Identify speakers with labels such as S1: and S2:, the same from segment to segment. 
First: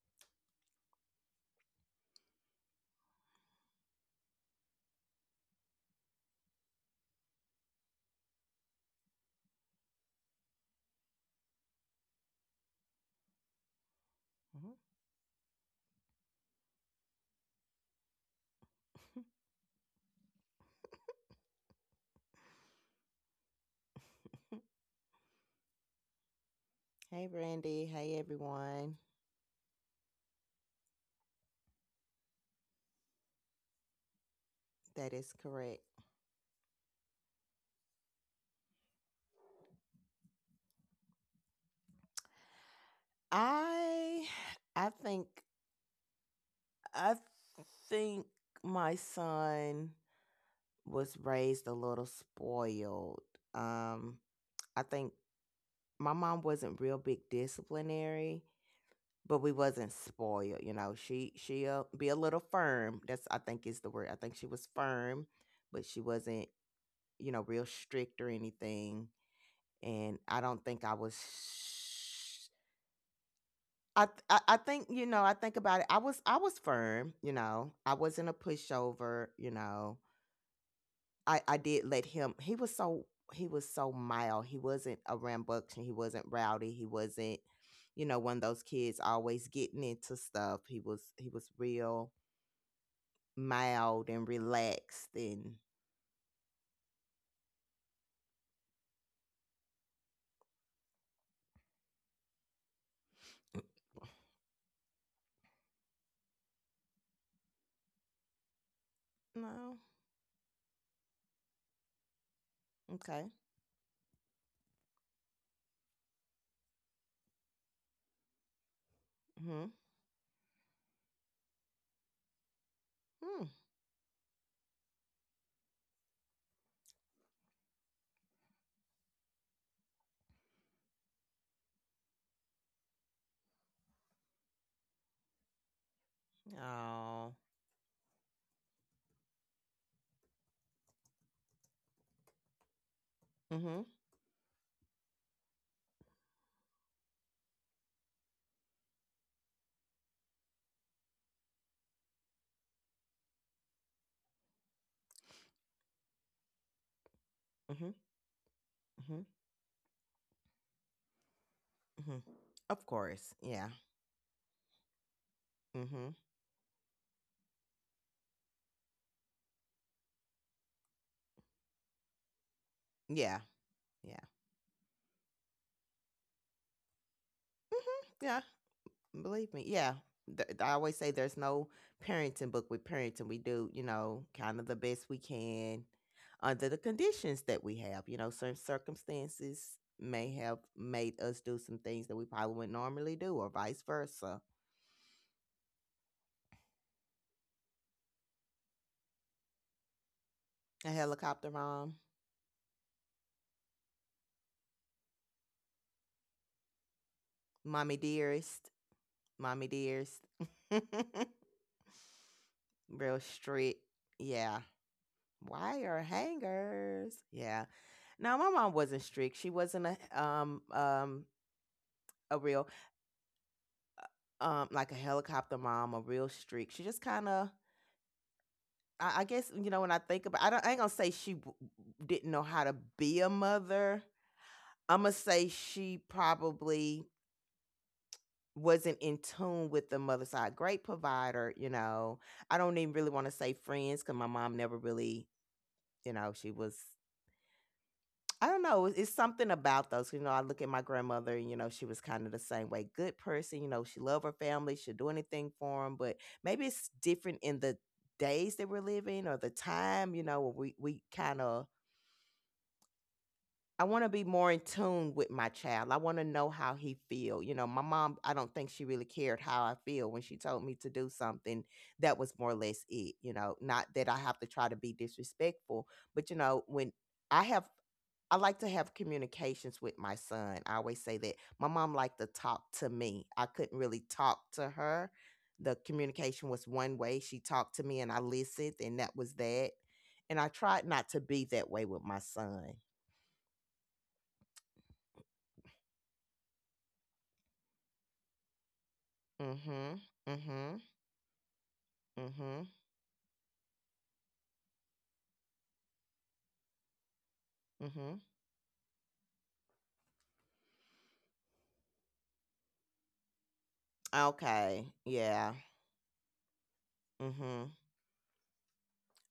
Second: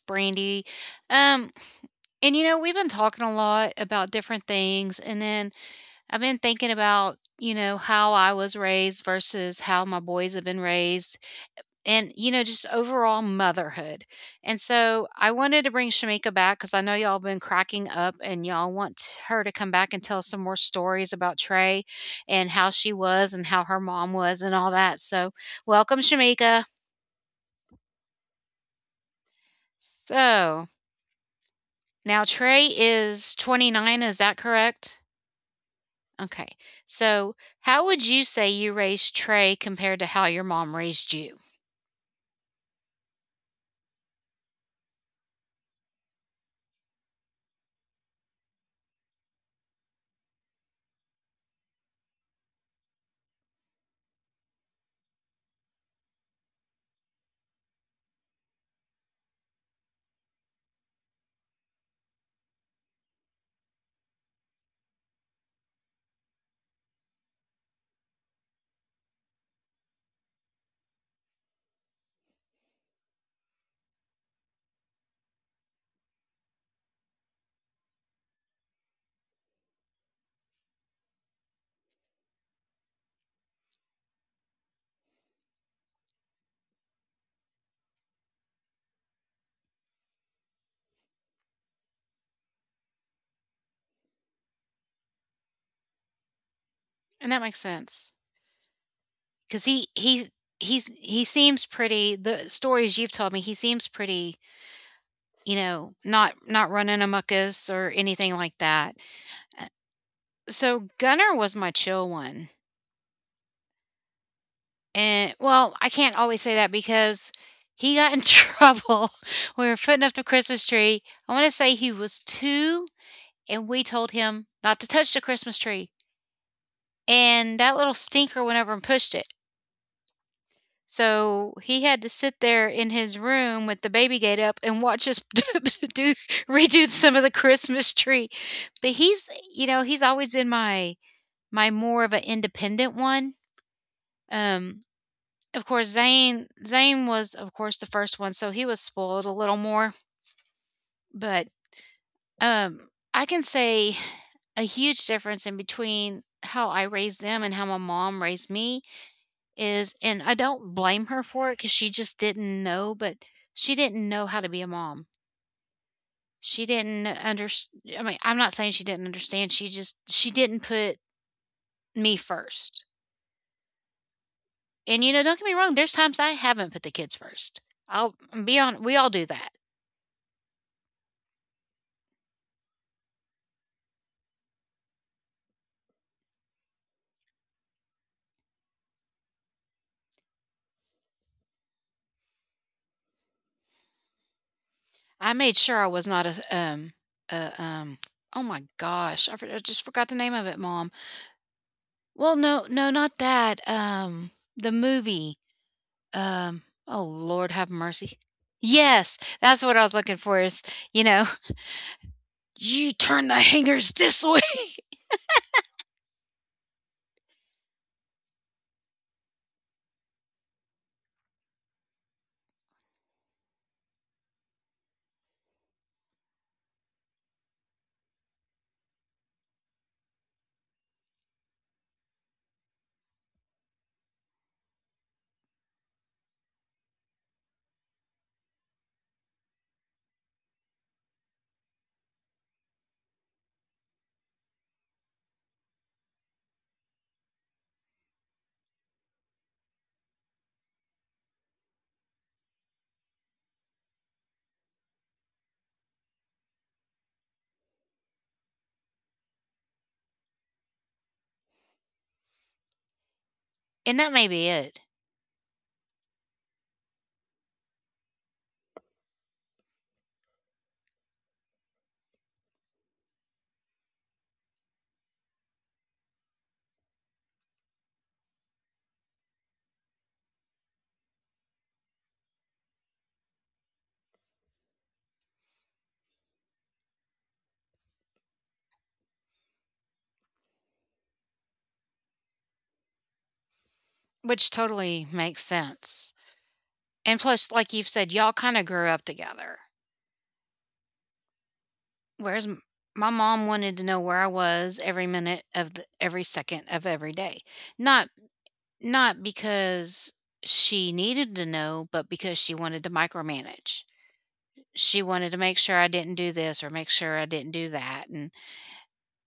S1: Brandy. Um, and you know, we've been talking a lot about different things, and then I've been thinking about, you know, how I was raised versus how my boys have been raised, and you know, just overall motherhood. And
S2: Mhm.
S1: so I wanted to bring Shamika back because I know y'all been cracking up and y'all want her to come back and tell some more stories about Trey and how she was and how her mom was and all that. So welcome, Shamika.
S2: Hey Brandy, hey everyone.
S1: So Now Trey is 29, is that correct?
S2: That is correct.
S1: Okay. So, how would you say you raised Trey compared to how your mom raised you?
S2: I I think I think my son was raised a little spoiled. Um I think my mom wasn't real big disciplinary, but we wasn't spoiled. You know, she'll be a little firm. That's I think is the word. I think she was firm, but she wasn't, you know, real strict or anything. And I don't think I was. I think, you know, I think about it. I was firm, you know. I wasn't a pushover, you know. I did let him. He was so mild. He wasn't a rambunctious. He wasn't rowdy. He wasn't, you know, one of those kids always getting into stuff. He was real mild and relaxed and.
S1: And that makes sense because he he seems pretty the stories you've told me, he seems pretty, you know, not running amuckus or anything like that. Uh,
S2: No.
S1: So Gunner was my chill one.
S2: Okay.
S1: And well, I can't always say that because he got in trouble.
S2: Mm-hmm.
S1: We were putting up the Christmas tree. I want to say he was 2,
S2: Hmm.
S1: and we told him not to touch the Christmas tree. And that little stinker went over and pushed it. So he had to sit there in his room with the baby gate up and watch us do redo some of
S2: Oh.
S1: the Christmas tree. But he's, you know, he's always been my more of an independent one.
S2: Mm-hmm.
S1: Um, of course, Zane was, of course, the first one, so he was spoiled a little more. But Um, I can say a huge difference in between how I raised them and how my
S2: Mm-hmm.
S1: mom raised me
S2: Mm-hmm.
S1: is, and I don't blame her for it because she
S2: Mm-hmm.
S1: just didn't
S2: Of
S1: know, but
S2: course. Yeah.
S1: she didn't know how to be a mom.
S2: Mm-hmm.
S1: She didn't understand — I mean, I'm not saying she didn't understand, she didn't put me first.
S2: Yeah. Yeah.
S1: And, you know, don't get me wrong, there's times I haven't put the kids first. I'll
S2: Mm-hmm. Yeah.
S1: be on we all do
S2: Believe
S1: that.
S2: me, yeah. I always say there's no parenting book with parenting. We do, you know, kind of the best we can under the conditions that we have. You know, certain circumstances may have made us do some things that we probably wouldn't normally do, or vice versa.
S1: I made sure I was not a, a, oh my gosh, I just forgot the name of it,
S2: A
S1: mom.
S2: helicopter mom.
S1: Well, no, no, not that, the movie, oh, Lord have
S2: Mommy
S1: mercy.
S2: dearest.
S1: Yes, that's
S2: Mommy
S1: what I was
S2: dearest.
S1: looking for is, you know, "You
S2: Real
S1: turn the
S2: strict.
S1: hangers this way!"
S2: Yeah. Wire hangers. Yeah. No, my mom wasn't strict. She wasn't a real, like a helicopter mom, a real streak. She just kind of, I guess, you know, when I think about, I don't, I ain't gonna say she didn't know how to be a mother. I'm gonna say she probably wasn't in tune with the mother side. Great provider, you know. I don't even really want to say friends because my mom never really, you know, she was, I don't know. It's something about those. You know, I look at my grandmother, and you know, she was kind of the same way. Good person. You know, she loved her family. She'd do anything for them. But maybe it's different in the days that we're living, or the time. You know, where we kind of. I want
S1: And
S2: to
S1: that
S2: be
S1: may
S2: more
S1: be
S2: in
S1: it,
S2: tune with my child. I want to know how he feel. You know, my mom, I don't think she really cared how I feel when she told me to do something. That was more or less it. You know, not that I have to try to be disrespectful, but you know, when I have I like to have communications with my son. I always say that my mom liked to talk to me. I couldn't really talk to her. The communication was one way. She talked to me and I listened, and that was that. And I tried not to be that way with my son.
S1: which totally makes sense, and plus, like you've said, y'all kinda grew up together,
S2: Mm-hmm. Mm-hmm.
S1: whereas m
S2: Mm-hmm.
S1: my mom wanted to know where I was every minute of the every second of every day. Not
S2: Mm-hmm.
S1: not because she needed to know, but because she wanted to micromanage.
S2: Okay.
S1: She wanted to
S2: Yeah.
S1: make sure I didn't do this or make sure I didn't
S2: Mm-hmm.
S1: do that. And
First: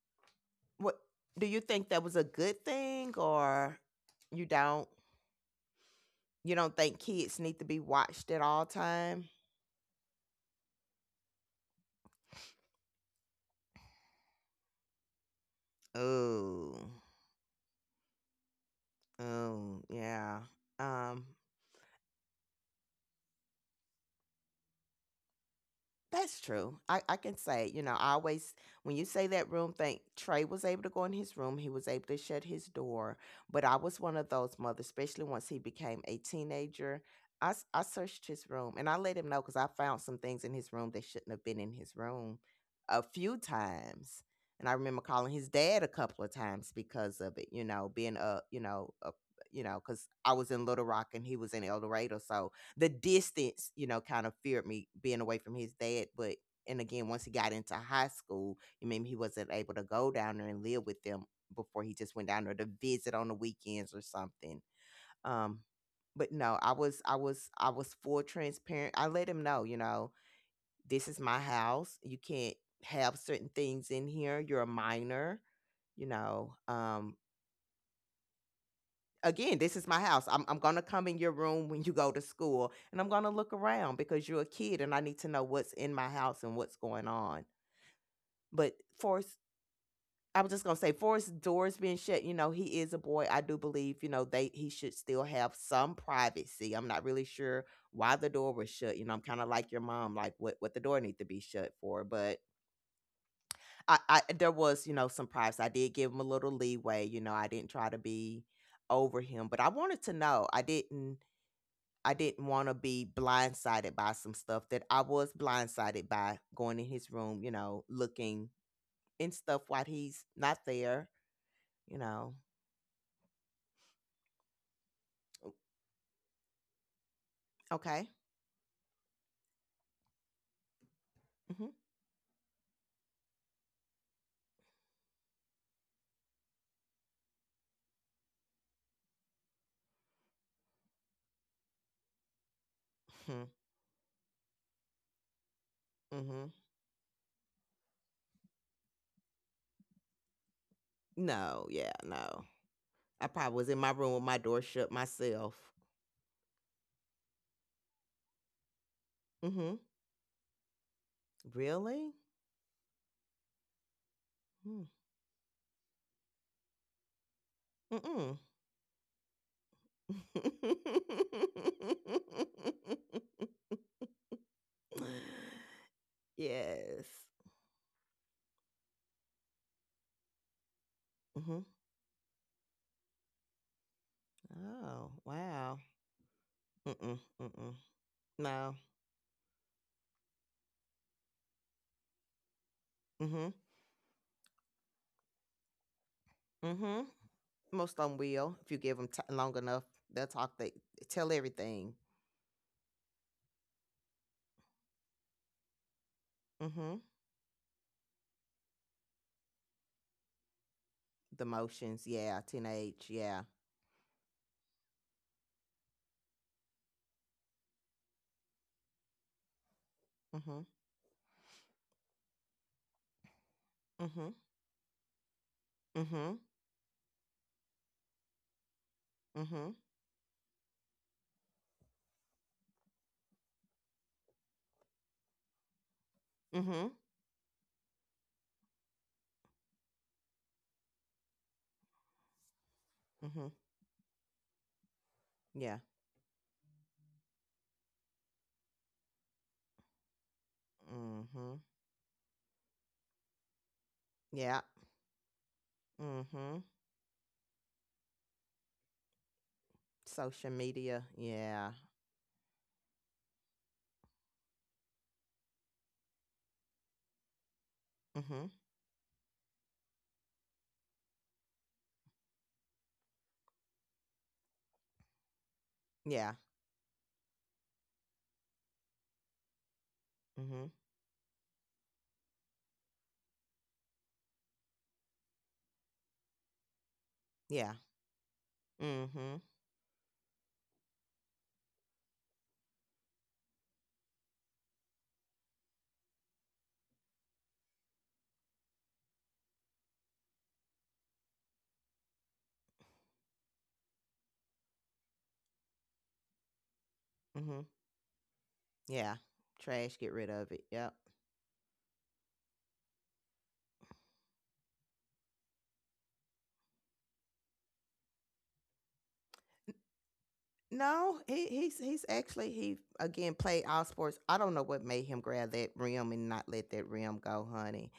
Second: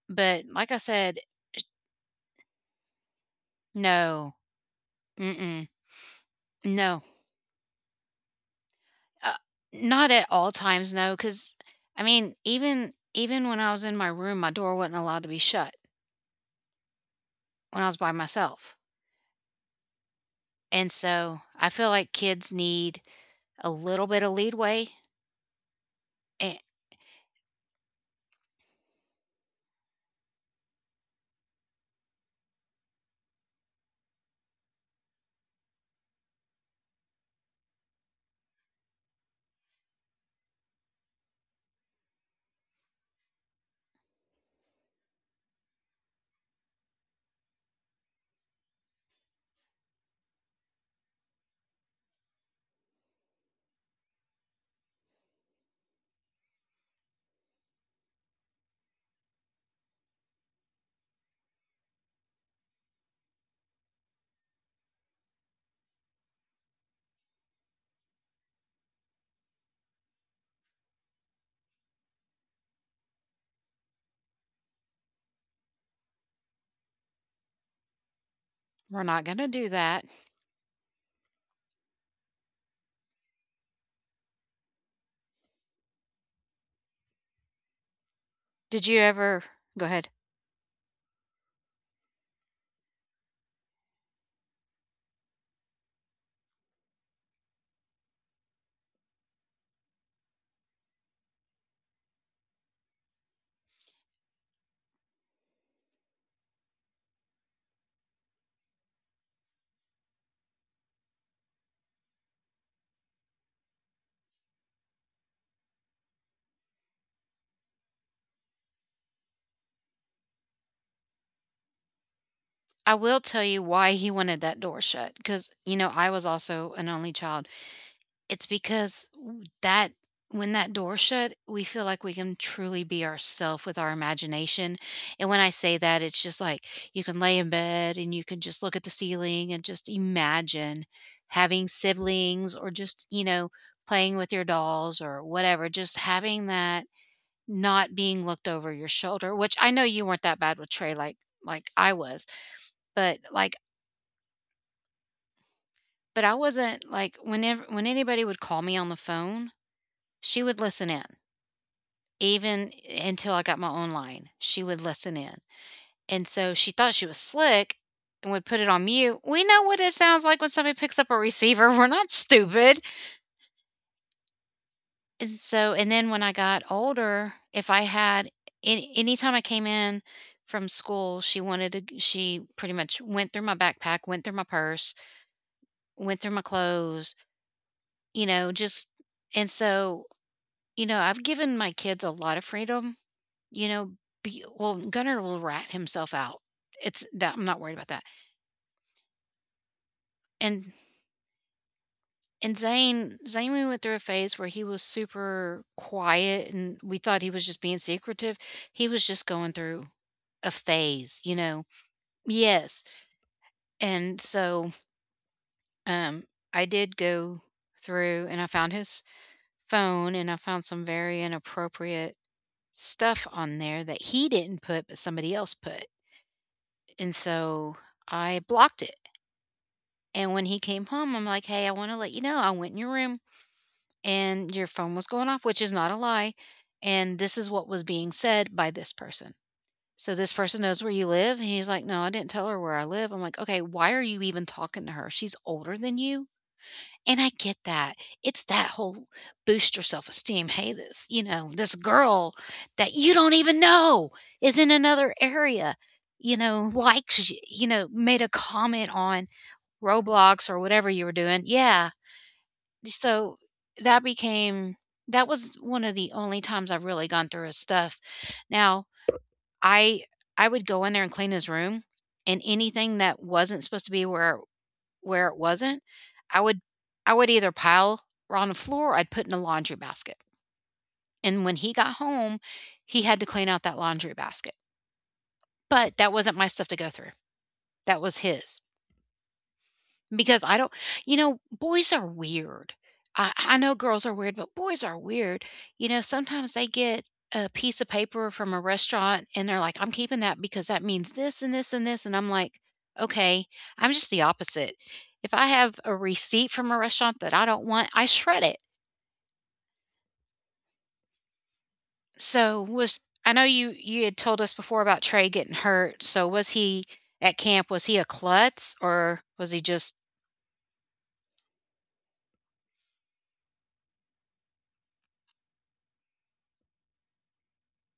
S1: but like I
S2: What
S1: said,
S2: do you think, that was a good thing, or
S1: no,
S2: you don't?
S1: mm-mm,
S2: You don't think
S1: no,
S2: kids need to be watched at all time?
S1: uh, not at all times, no, because I mean, even when I was in my room, my door wasn't allowed to be shut
S2: Oh.
S1: when I was by myself,
S2: Oh, yeah.
S1: and
S2: Um,
S1: so I feel like kids need a little bit of leadway,
S2: that's
S1: and
S2: true. I can say, you know, I always, when you say that room thing, Trey was able to go in his room. He was able to shut his door. But I was one of those mothers, especially once he became a teenager. I searched his room and I let him know because I found some things in his room that shouldn't have been in his room a few times. And I remember calling his dad a couple of times because of it, you know, being a, you know, because I was in Little Rock and he was in El Dorado. So, the distance, you know, kind of feared me being away from his dad. But and again, once he got into high school, I mean, he wasn't able to go down there and live with them before he just went down there to visit on the weekends or something. Um, but no, I was full transparent. I let him know, you know, this is my house. You can't have certain things in here. You're a minor, you know.
S1: we're not gonna
S2: Again,
S1: do
S2: this is my
S1: that.
S2: house. I'm going to come in your room when you go to school and I'm going to look around because you're a kid and I need to know what's in my house and what's going on. But
S1: Did you
S2: Forrest,
S1: ever go ahead?
S2: I was just going to say, Forrest, doors being shut, you know, he is a boy. I do believe, you know, they he should still have some privacy. I'm not really sure why the door was shut. You know, I'm kind of like your mom, like what the door need to be shut for. But I there was, you know, some privacy. I did give him a little leeway. You know, I didn't try to be over him, but I wanted to know. I didn't want to be blindsided by some stuff that I was blindsided by going in his room, you know, looking and stuff while he's not there, you know.
S1: I will tell you why he wanted that door shut because, you know, I was also an only child.
S2: Okay.
S1: It's because that when that door shut, we
S2: Mm-hmm.
S1: feel like we can truly be ourselves with our imagination, and when I say that, it's just like, you can lay in bed and you can just look at the ceiling and just imagine having siblings or just, you
S2: Mm-hmm.
S1: know, playing with your dolls or whatever, just
S2: Mm-hmm.
S1: having that not being looked over your shoulder, which I know you weren't that bad with Trey
S2: No,
S1: like
S2: yeah,
S1: I was,
S2: no.
S1: but,
S2: I probably
S1: like
S2: was in my room with my door shut myself.
S1: but I wasn't like, whenever when anybody would call me on the phone,
S2: Mm-hmm.
S1: she would listen in.
S2: Really?
S1: Even until I got my own line, she would
S2: Hmm.
S1: listen in. And so she thought she was slick and
S2: Mm-mm.
S1: would put it on mute. We know what it sounds like when somebody picks up a receiver. We're not stupid. And so, and then when I got
S2: Yes.
S1: older, if I had anytime I came in from school, she
S2: Mm-hmm.
S1: wanted to, she pretty much went through my backpack, went through my purse,
S2: Oh, wow.
S1: went through my clothes,
S2: Mm-mm. Mm-mm.
S1: you know,
S2: No.
S1: just, and so, you know, I've given my kids a lot of freedom.
S2: Mm-hmm.
S1: You know, be well, Gunner will rat himself out.
S2: Mhm.
S1: It's that — I'm not worried about
S2: Most
S1: that.
S2: of 'em will if you give 'em ti long enough. They'll talk, they
S1: And
S2: tell everything.
S1: Zane we went through a phase where he was super quiet and
S2: Mhm.
S1: we thought he was just being secretive. He was just going through a phase, you
S2: The
S1: know.
S2: motions, yeah,
S1: Yes.
S2: teenage, yeah.
S1: And so um I did go through and I found his phone and I found
S2: Mhm.
S1: some very inappropriate stuff on there that he
S2: Mhm.
S1: didn't put but somebody else put.
S2: Mhm.
S1: And so I blocked it.
S2: Mhm.
S1: And when he came home, I'm like, "Hey, I wanna let you know I went in your room and your phone was going off," which is not a lie,
S2: Mhm.
S1: "and this is what was being said by this person. So this person knows where you live?" And he's like, "No, I didn't tell her where I live." I'm like,
S2: Mhm.
S1: "Okay, why are you even talking to her? She's
S2: Yeah.
S1: older than you?" And I get that. It's that whole boost your self-esteem, "Hey, this you know,
S2: Mhm.
S1: this girl that you don't even know
S2: Yeah.
S1: is in another area, you
S2: Mhm.
S1: know, likes you," you know, made a comment on
S2: Social
S1: Roblox or whatever
S2: media,
S1: you were doing.
S2: yeah.
S1: Yeah. So that became that was one of the only times I've really gone through his stuff.
S2: Mhm.
S1: Now, I I would go in there and clean his room and anything that wasn't supposed to be where it wasn't,
S2: Yeah.
S1: I would I would either pile on the floor or I'd put in a laundry basket.
S2: Mhm.
S1: And when he got home, he had to clean out that laundry basket. But that wasn't my stuff to go through.
S2: Yeah.
S1: That was his.
S2: Mhm.
S1: Because I don't — you know, boys are weird. I know girls are weird, but boys are weird. You know, sometimes they get a piece of paper from a restaurant and they're like, "I'm keeping that because that means this and this and this." And I'm like, "Okay, I'm just the opposite." If I have a receipt from a restaurant that I
S2: Mhm.
S1: don't want, I shred it.
S2: Yeah. Trash, get rid of it, yep.
S1: So was — I know you you had told us before about Trey getting hurt. So was he at camp, was he a klutz or was he just
S2: No, he's actually, he again played all sports. I don't know what made him grab that rim and not let that rim go, honey.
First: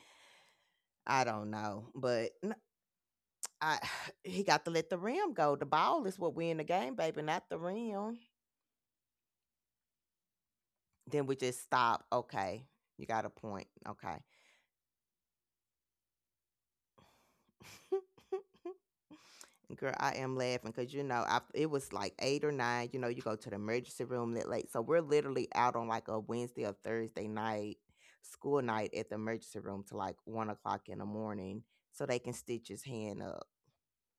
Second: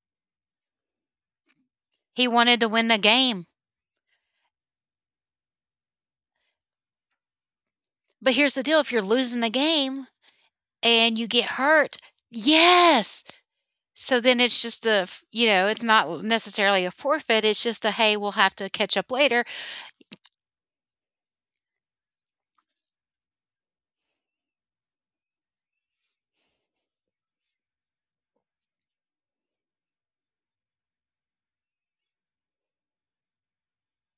S2: I don't know,
S1: he
S2: but n-
S1: wanted to win the game?
S2: I he got to let the rim go. The ball is what win the game, baby, not the rim.
S1: But here's the deal, if you're losing the game and
S2: Then
S1: you
S2: we
S1: get
S2: just
S1: hurt,
S2: stop. Okay, you
S1: yes.
S2: got a point. Okay.
S1: So then it's just a, you know, it's not necessarily a forfeit. It's just a, hey, we'll have to catch up later.
S2: Girl, I am laughing because you know, I it was like eight or nine. You know, you go to the emergency room that late, so we're literally out on like a Wednesday or Thursday night, school night at the emergency room to like 1 o'clock in the morning, so they can stitch his hand up.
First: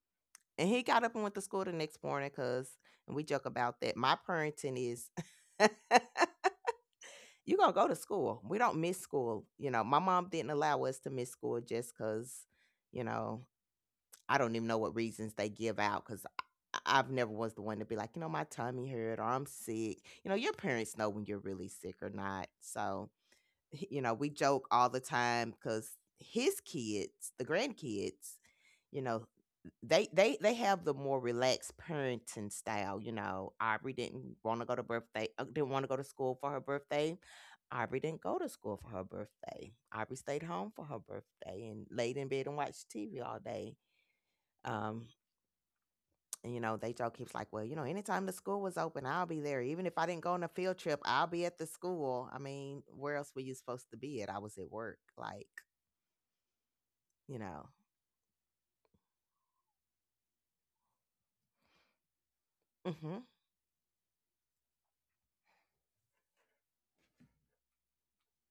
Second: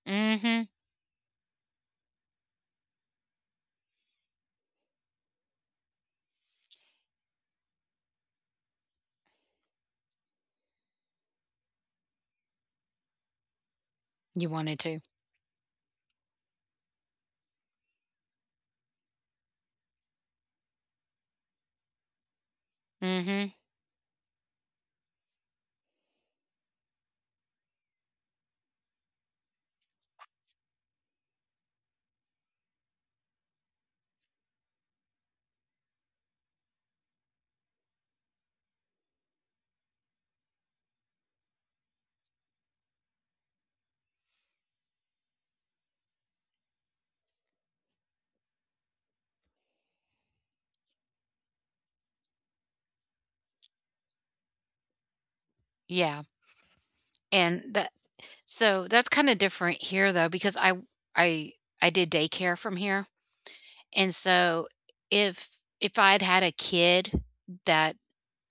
S1: Mm hmm.
S2: And he got up and went to school the next morning because, and we joke about that. My parenting is, you gonna go to school. We don't miss school. You know, my mom didn't allow us to miss school just because, you know, I
S1: You
S2: don't even know
S1: wanted
S2: what
S1: to.
S2: reasons they give out because I've never was the one to be like, "You know, my tummy hurt or I'm sick." You know, your parents know when you're really sick or not. So,
S1: Mm hmm.
S2: h you know, we joke all the time because his kids, the grandkids, you know, they have the more relaxed parenting style, you know, Aubrey didn't wanna go to birthday, didn't wanna go to school for her birthday. Aubrey didn't go to school for her birthday. Aubrey stayed home for her birthday and laid in bed and watched TV all day. Um, and, you know, they joke, he was like, well, you know, anytime the school was open, I'll be there. Even if I didn't go on a field trip, I'll be at the school. I mean, where else were you supposed to be at? I was at work. Like,
S1: Yeah.
S2: you know.
S1: And that, so that's kind of different here though, because I, I did daycare from here.
S2: Mm-hmm.
S1: And so if, if I had had a kid that —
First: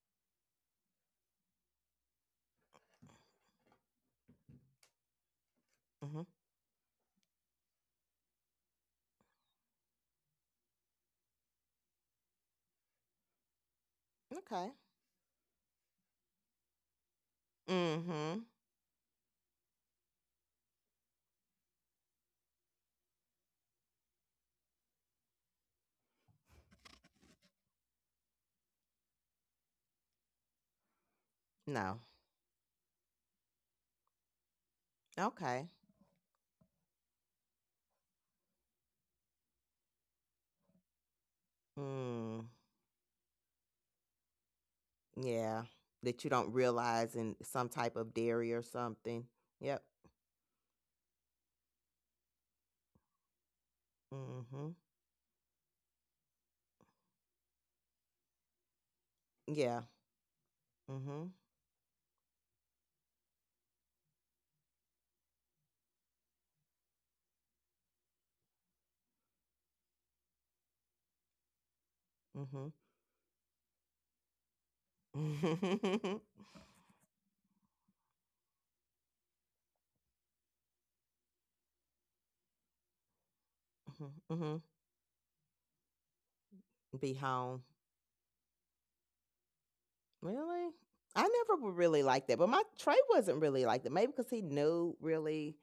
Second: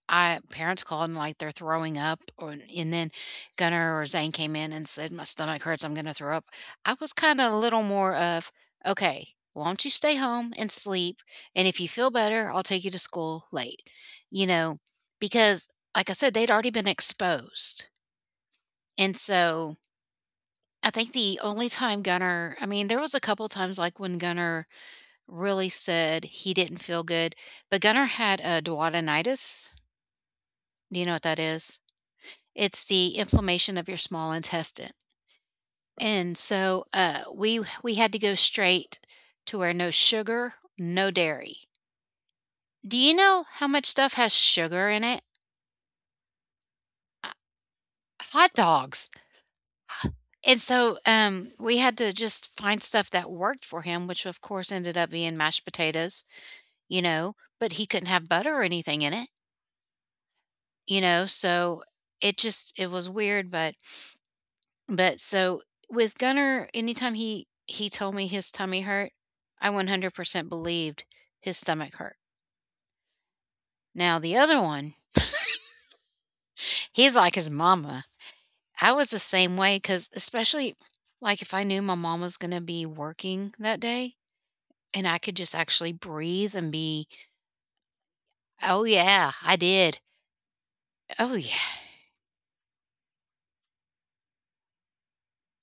S1: I parents called and like they're throwing up, or and then Gunnar or Zane came in and said, "My stomach hurts. I'm going to
S2: Mm-hmm.
S1: throw up." I was kind of a little more of, "Okay, why don't you stay home and sleep? And if you feel better, I'll take you to school late." You
S2: Okay.
S1: know, because like I said, they'd already been exposed,
S2: Mm-hmm.
S1: and so I think the only time Gunnar, I mean, there was a couple times like when Gunnar really said he didn't feel good, but Gunnar had a duodenitis. Do you know what that is?
S2: No.
S1: It's the inflammation of your small intestine.
S2: Okay.
S1: And so, we had to go straight to where no sugar, no dairy.
S2: Mm.
S1: Do you know how much stuff has sugar in it?
S2: Yeah. That you don't realize
S1: Uh,
S2: in some type of
S1: hot
S2: dairy or
S1: dogs.
S2: something. Yep.
S1: And so, we had to just find stuff that worked for him, which of
S2: Mm-hmm.
S1: course ended up being mashed potatoes, you know, but he couldn't have butter or anything in it,
S2: Yeah.
S1: you know,
S2: Mm-hmm.
S1: so it just it was weird, but But so with Gunner, anytime he told me his tummy hurt, I 100% believed his stomach hurt.
S2: Mm-hmm.
S1: Now the other one,
S2: Mm-hmm.
S1: he's like his mama. I was the same way because especially like if I knew my mom was gonna be working that day
S2: Mm-hmm.
S1: and I could just actually breathe and be,
S2: Be home.
S1: oh yeah, I did.
S2: Really? I
S1: Oh yeah.
S2: never would really like that, but my Trey wasn't really like that. Maybe because he knew really,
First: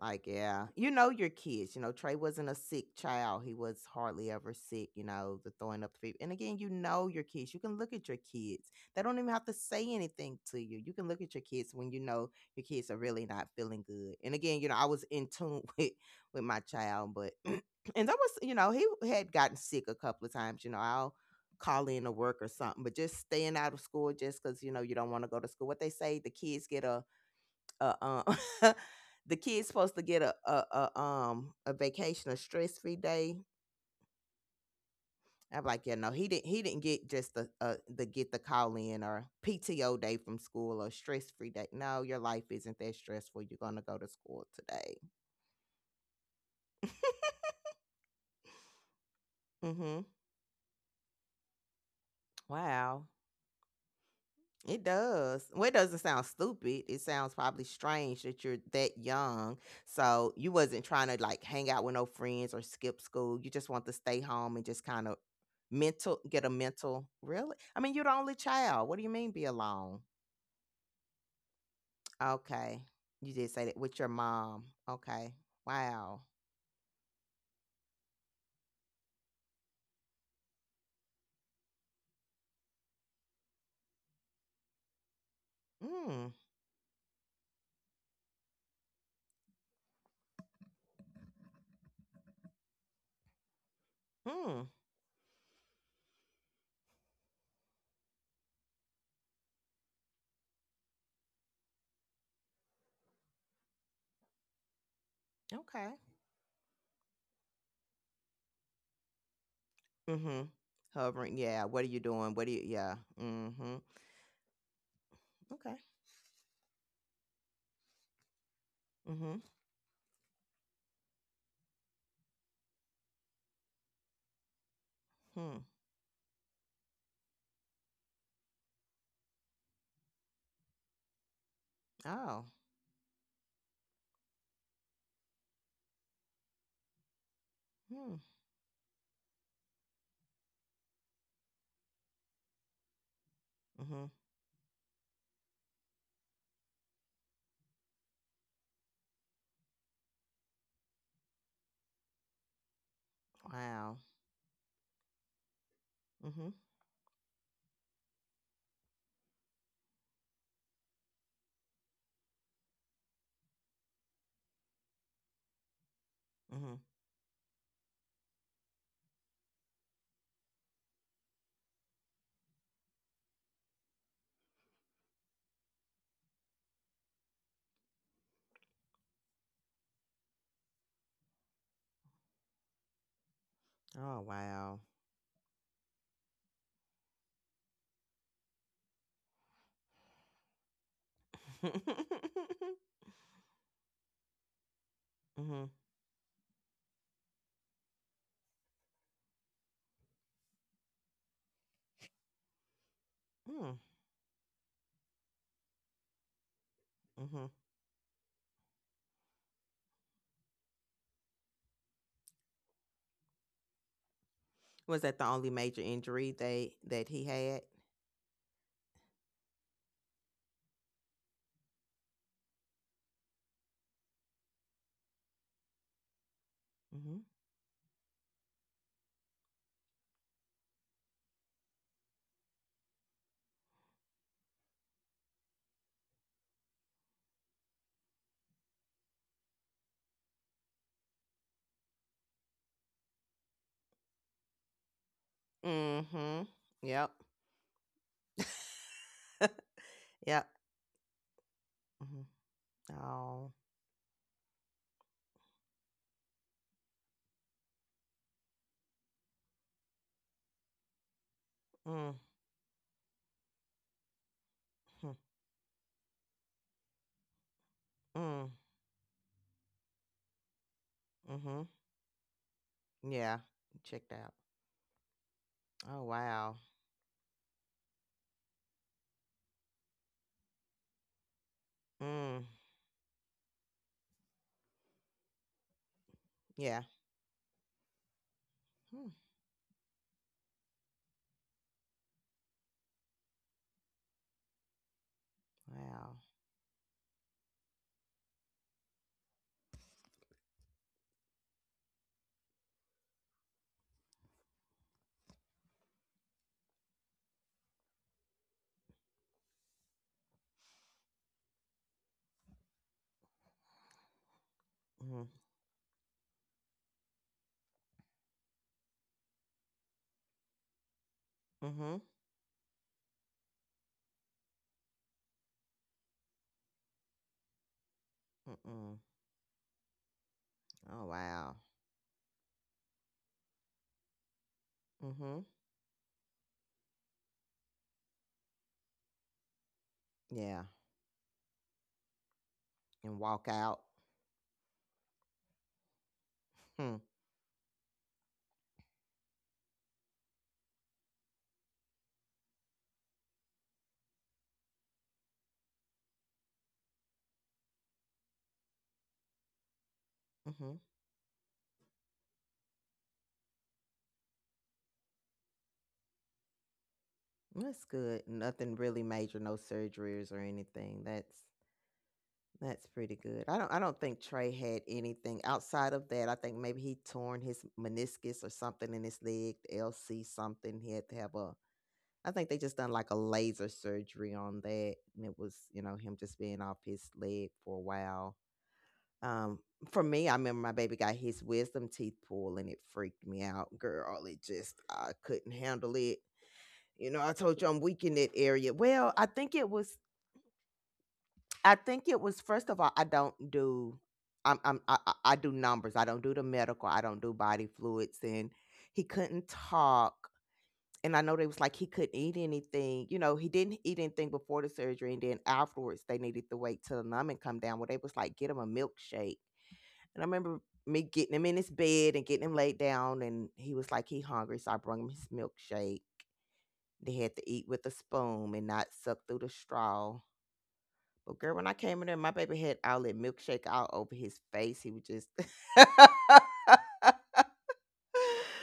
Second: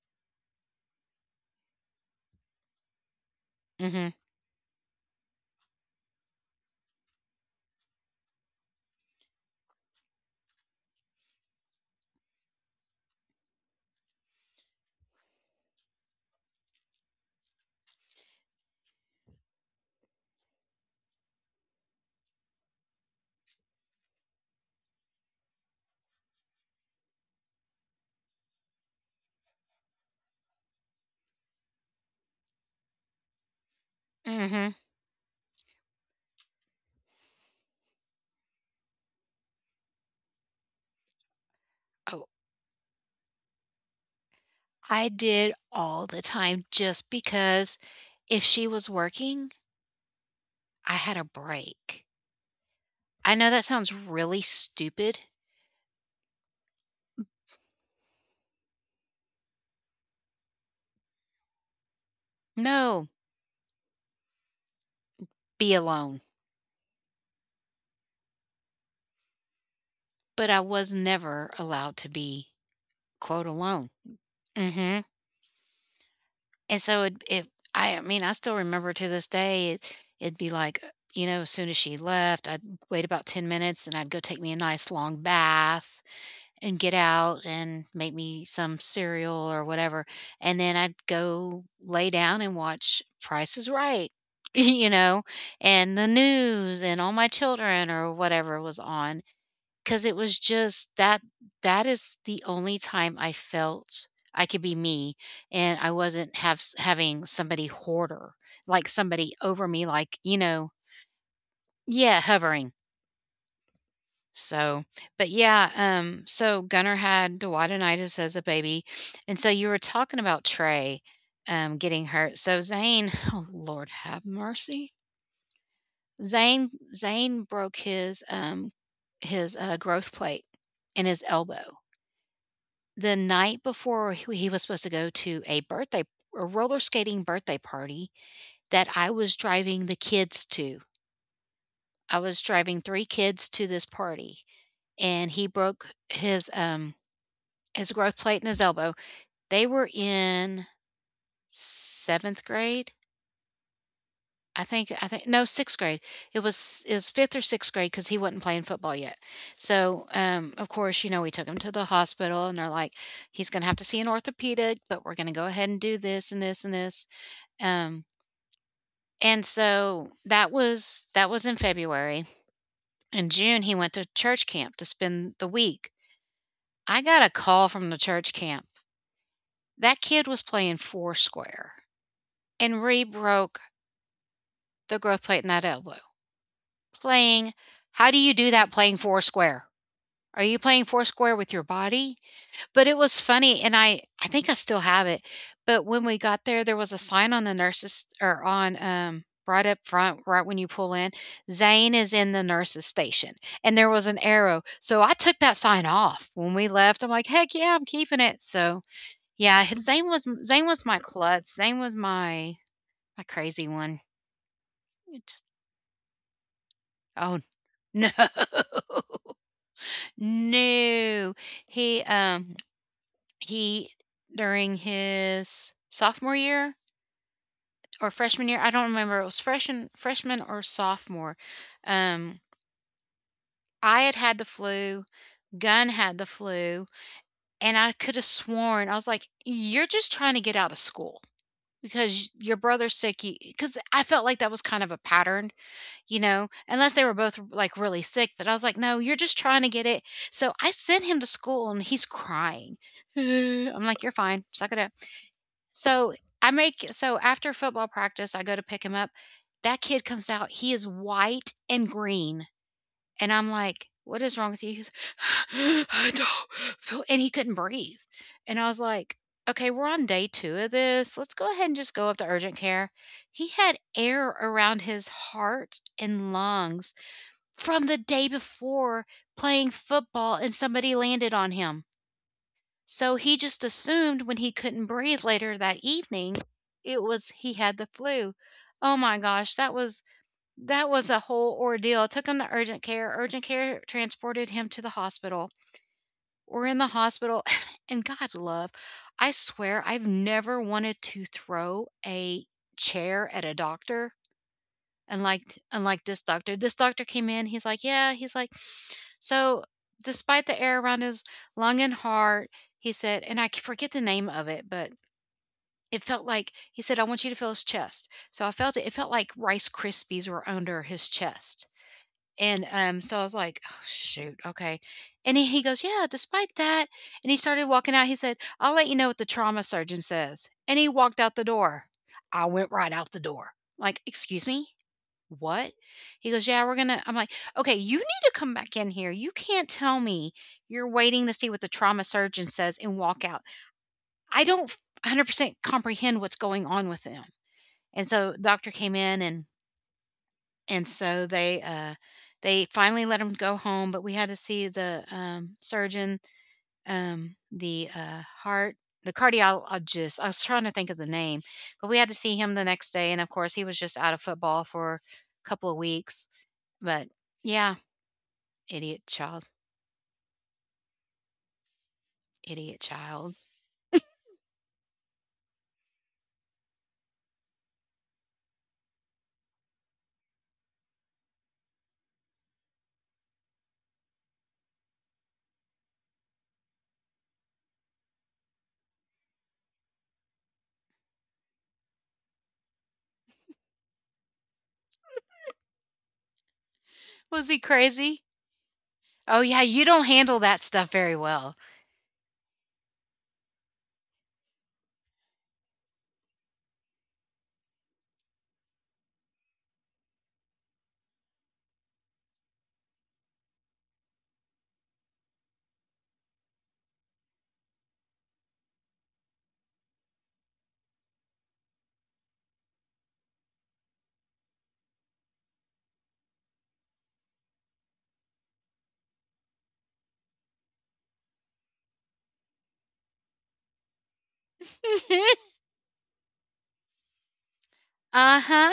S2: like, yeah, you know your kids. You know, Trey wasn't a sick child. He was
S1: Mhm.
S2: hardly ever sick. You know, the throwing up, the fever. And again, you know your kids. You can look at your kids. They don't even have to say anything to you. You can look at your kids when you know your kids are really not feeling good. And again, you know, I was in tune with my child, but and that was, you know, he had gotten sick a couple of times. You know, I'll call in to work or something, but just staying out of school just because you know you don't want to go to school. What they say, the kids get a the kids supposed to get a vacation, a stress free day.
S1: Mhm.
S2: I'm like, yeah, no, he didn't. He didn't get just the call in or PTO day from school or stress free day. No, your
S1: Oh,
S2: life isn't that stressful. You're gonna go to school today.
S1: I did all the time just because if she was working,
S2: Mm-hmm.
S1: I had a break.
S2: Wow.
S1: I know that sounds really
S2: It
S1: stupid.
S2: does. Well, it doesn't sound stupid. It sounds probably strange that you're that young. So you wasn't trying to like hang out with no friends or skip
S1: No,
S2: school. You just want to stay home and just kind of
S1: be
S2: mental
S1: alone.
S2: get a mental really. I mean, you're the only child. What do you mean be alone?
S1: But I was never allowed to be
S2: Okay. You
S1: quote
S2: did say that
S1: alone.
S2: with your mom.
S1: Hmm.
S2: Okay. Wow.
S1: And so I mean, I still remember to this day, it'd be like, you know, as soon as she left, I'd wait about 10 minutes and I'd go take me a nice long bath
S2: Mm.
S1: and get out and make me some cereal or whatever. And then I'd go lay down and watch Price is Right,
S2: Hmm.
S1: you know, and the news and All My Children or whatever was on. Cause it was just that. That is the only time I felt I could be me, and
S2: Okay.
S1: I wasn't have having somebody hoarder, like somebody over me, like,
S2: Mm-hmm. Hovering. Yeah. What are you
S1: yeah,
S2: doing? What are you
S1: hovering.
S2: Yeah. Mm-hmm.
S1: So, but
S2: Okay.
S1: yeah, so Gunnar had duodenitis as a baby,
S2: Mm-hmm.
S1: and so you were talking about Trey getting hurt. So Zane, oh Lord have mercy,
S2: Hmm.
S1: Zane broke his growth plate in his elbow
S2: Oh.
S1: the night before he was supposed to go to a roller skating birthday party
S2: Hmm.
S1: that I was driving the kids to. I was driving three kids to this
S2: Mm-hmm.
S1: party, and he broke his growth plate and his elbow. They were in 7th grade,
S2: Wow.
S1: I think no, 6th grade. It
S2: Mhm.
S1: was it was 5th or 6th grade because he wasn't playing football yet. So, of course, we took him to the hospital, and they're like, "He's gonna have to see an orthopedic, but we're gonna go ahead and do this and this and
S2: Mhm.
S1: this." Um, and so that was in February. In June, he went to church camp to spend the week. I got a call from the church camp. That kid was playing Foursquare and re-broke
S2: Oh, wow.
S1: the growth plate in that elbow. Playing, how do you do that playing four square? Are you playing four square with your body? But it was funny, and I think I still have it.
S2: Mhm.
S1: But when we got there, there was a sign on the nurses, or on right up front right when you pull in, "Zane is in the nurses station." And
S2: Mm.
S1: there was an arrow. So I took that sign off when we left. I'm like,
S2: Mhm.
S1: "Heck yeah, I'm keeping it." So, yeah, Zane was my klutz. Zane was my crazy one.
S2: Was that
S1: It
S2: the
S1: just,
S2: only major injury they that he
S1: oh,
S2: had?
S1: no. No. He, um, he during his sophomore year
S2: Mhm.
S1: or freshman year, I don't remember, it was freshman or sophomore. Um, I had had the flu, Gunn had the flu, and I could have sworn. I was like, "You're just trying to get out of school because your brother's sick." Because I felt like that was kind of a pattern,
S2: Mhm.
S1: unless they were
S2: Yep.
S1: both like really sick. But I was like, no, you're just trying to get it. So
S2: Yep.
S1: I sent him to school, and he's
S2: Mhm.
S1: crying.
S2: Oh.
S1: I'm like, you're fine. Suck it up. So so after football practice, I go to pick him up. That kid comes out. He is white and
S2: Mhm.
S1: green. And I'm like, what is wrong with you? He's, I don't feel, and he couldn't breathe. And
S2: Mm.
S1: I was like, okay, we're on day two of this. Let's go ahead and
S2: Mhm.
S1: just go up to urgent care. He
S2: Yeah.
S1: had
S2: Checked
S1: air
S2: out.
S1: around his heart
S2: Oh,
S1: and
S2: wow.
S1: lungs from the day before, playing football, and somebody landed on him.
S2: Mm.
S1: So he just assumed when he couldn't breathe later that evening, it
S2: Yeah.
S1: was he had the flu. Oh my
S2: Hmm.
S1: gosh, that was a whole ordeal. Took him to urgent care. Urgent care transported him to the hospital.
S2: Wow.
S1: We're in the hospital and God love, I swear I've never wanted to throw a chair at a doctor. Unlike this doctor. This doctor came in, he's like, "Yeah," he's like, "so, despite the air around us long and hard," he said, and I forget the name of it, but
S2: Mhm.
S1: it felt like, he said, I want you to feel his chest. So I felt it. It felt like Rice Krispies were under his chest.
S2: Mhm.
S1: And so I was like, oh, shoot, okay. And he goes, "Yeah, despite that." And he started walking out. He said, "I'll let you know what
S2: Mm-mm.
S1: the trauma surgeon says." And he walked
S2: Oh,
S1: out the
S2: wow.
S1: door. I went right out the door. Like, excuse me?
S2: Mhm.
S1: What? He goes, "Yeah, we're going to." I'm like, okay, you need to come back in here. You can't tell me
S2: Yeah.
S1: you're waiting to see what the trauma surgeon says and walk
S2: And
S1: out.
S2: walk out.
S1: I don't 100% comprehend what's going on with
S2: Hmm.
S1: them. And so doctor came in, and so they finally let him go home, but we had to see the surgeon, the heart, the cardiologist. I was trying to think of
S2: Mhm.
S1: the name, but we had to see him the next day. And of course, he was just out of football for a couple of weeks, but yeah,
S2: Well, that's good. Nothing
S1: idiot
S2: really
S1: child,
S2: major, no surgeries or anything. That's
S1: idiot
S2: that's
S1: child.
S2: pretty good. I don't think Trey had anything outside of that. I think maybe he torn his meniscus or something in his leg, the LC something. He had to have a I think they just done like a laser surgery on that, and it was him just being off his leg for a while. Um for me, I remember my baby got his wisdom teeth pulled, and it freaked me out. Girl, it just I couldn't handle it.
S1: Was
S2: I
S1: he
S2: told you I'm
S1: crazy?
S2: weak in that area.
S1: Oh yeah, you don't handle that stuff very well.
S2: I think it was. First of all, I don't do. I do numbers. I don't do the medical. I don't do body fluids. And he couldn't talk. And I know they was like he couldn't eat anything. He didn't eat anything before the surgery, and then afterwards they needed to wait till the numbing come down. Where they was like, get him a milkshake. And I remember me getting him in his bed and getting him laid down, and he was like he hungry, so I brought him his milkshake. They had to eat with a spoon and not suck through the straw. But girl, when I came in there, my baby had all that milkshake all over his face. He was just
S1: Uh huh.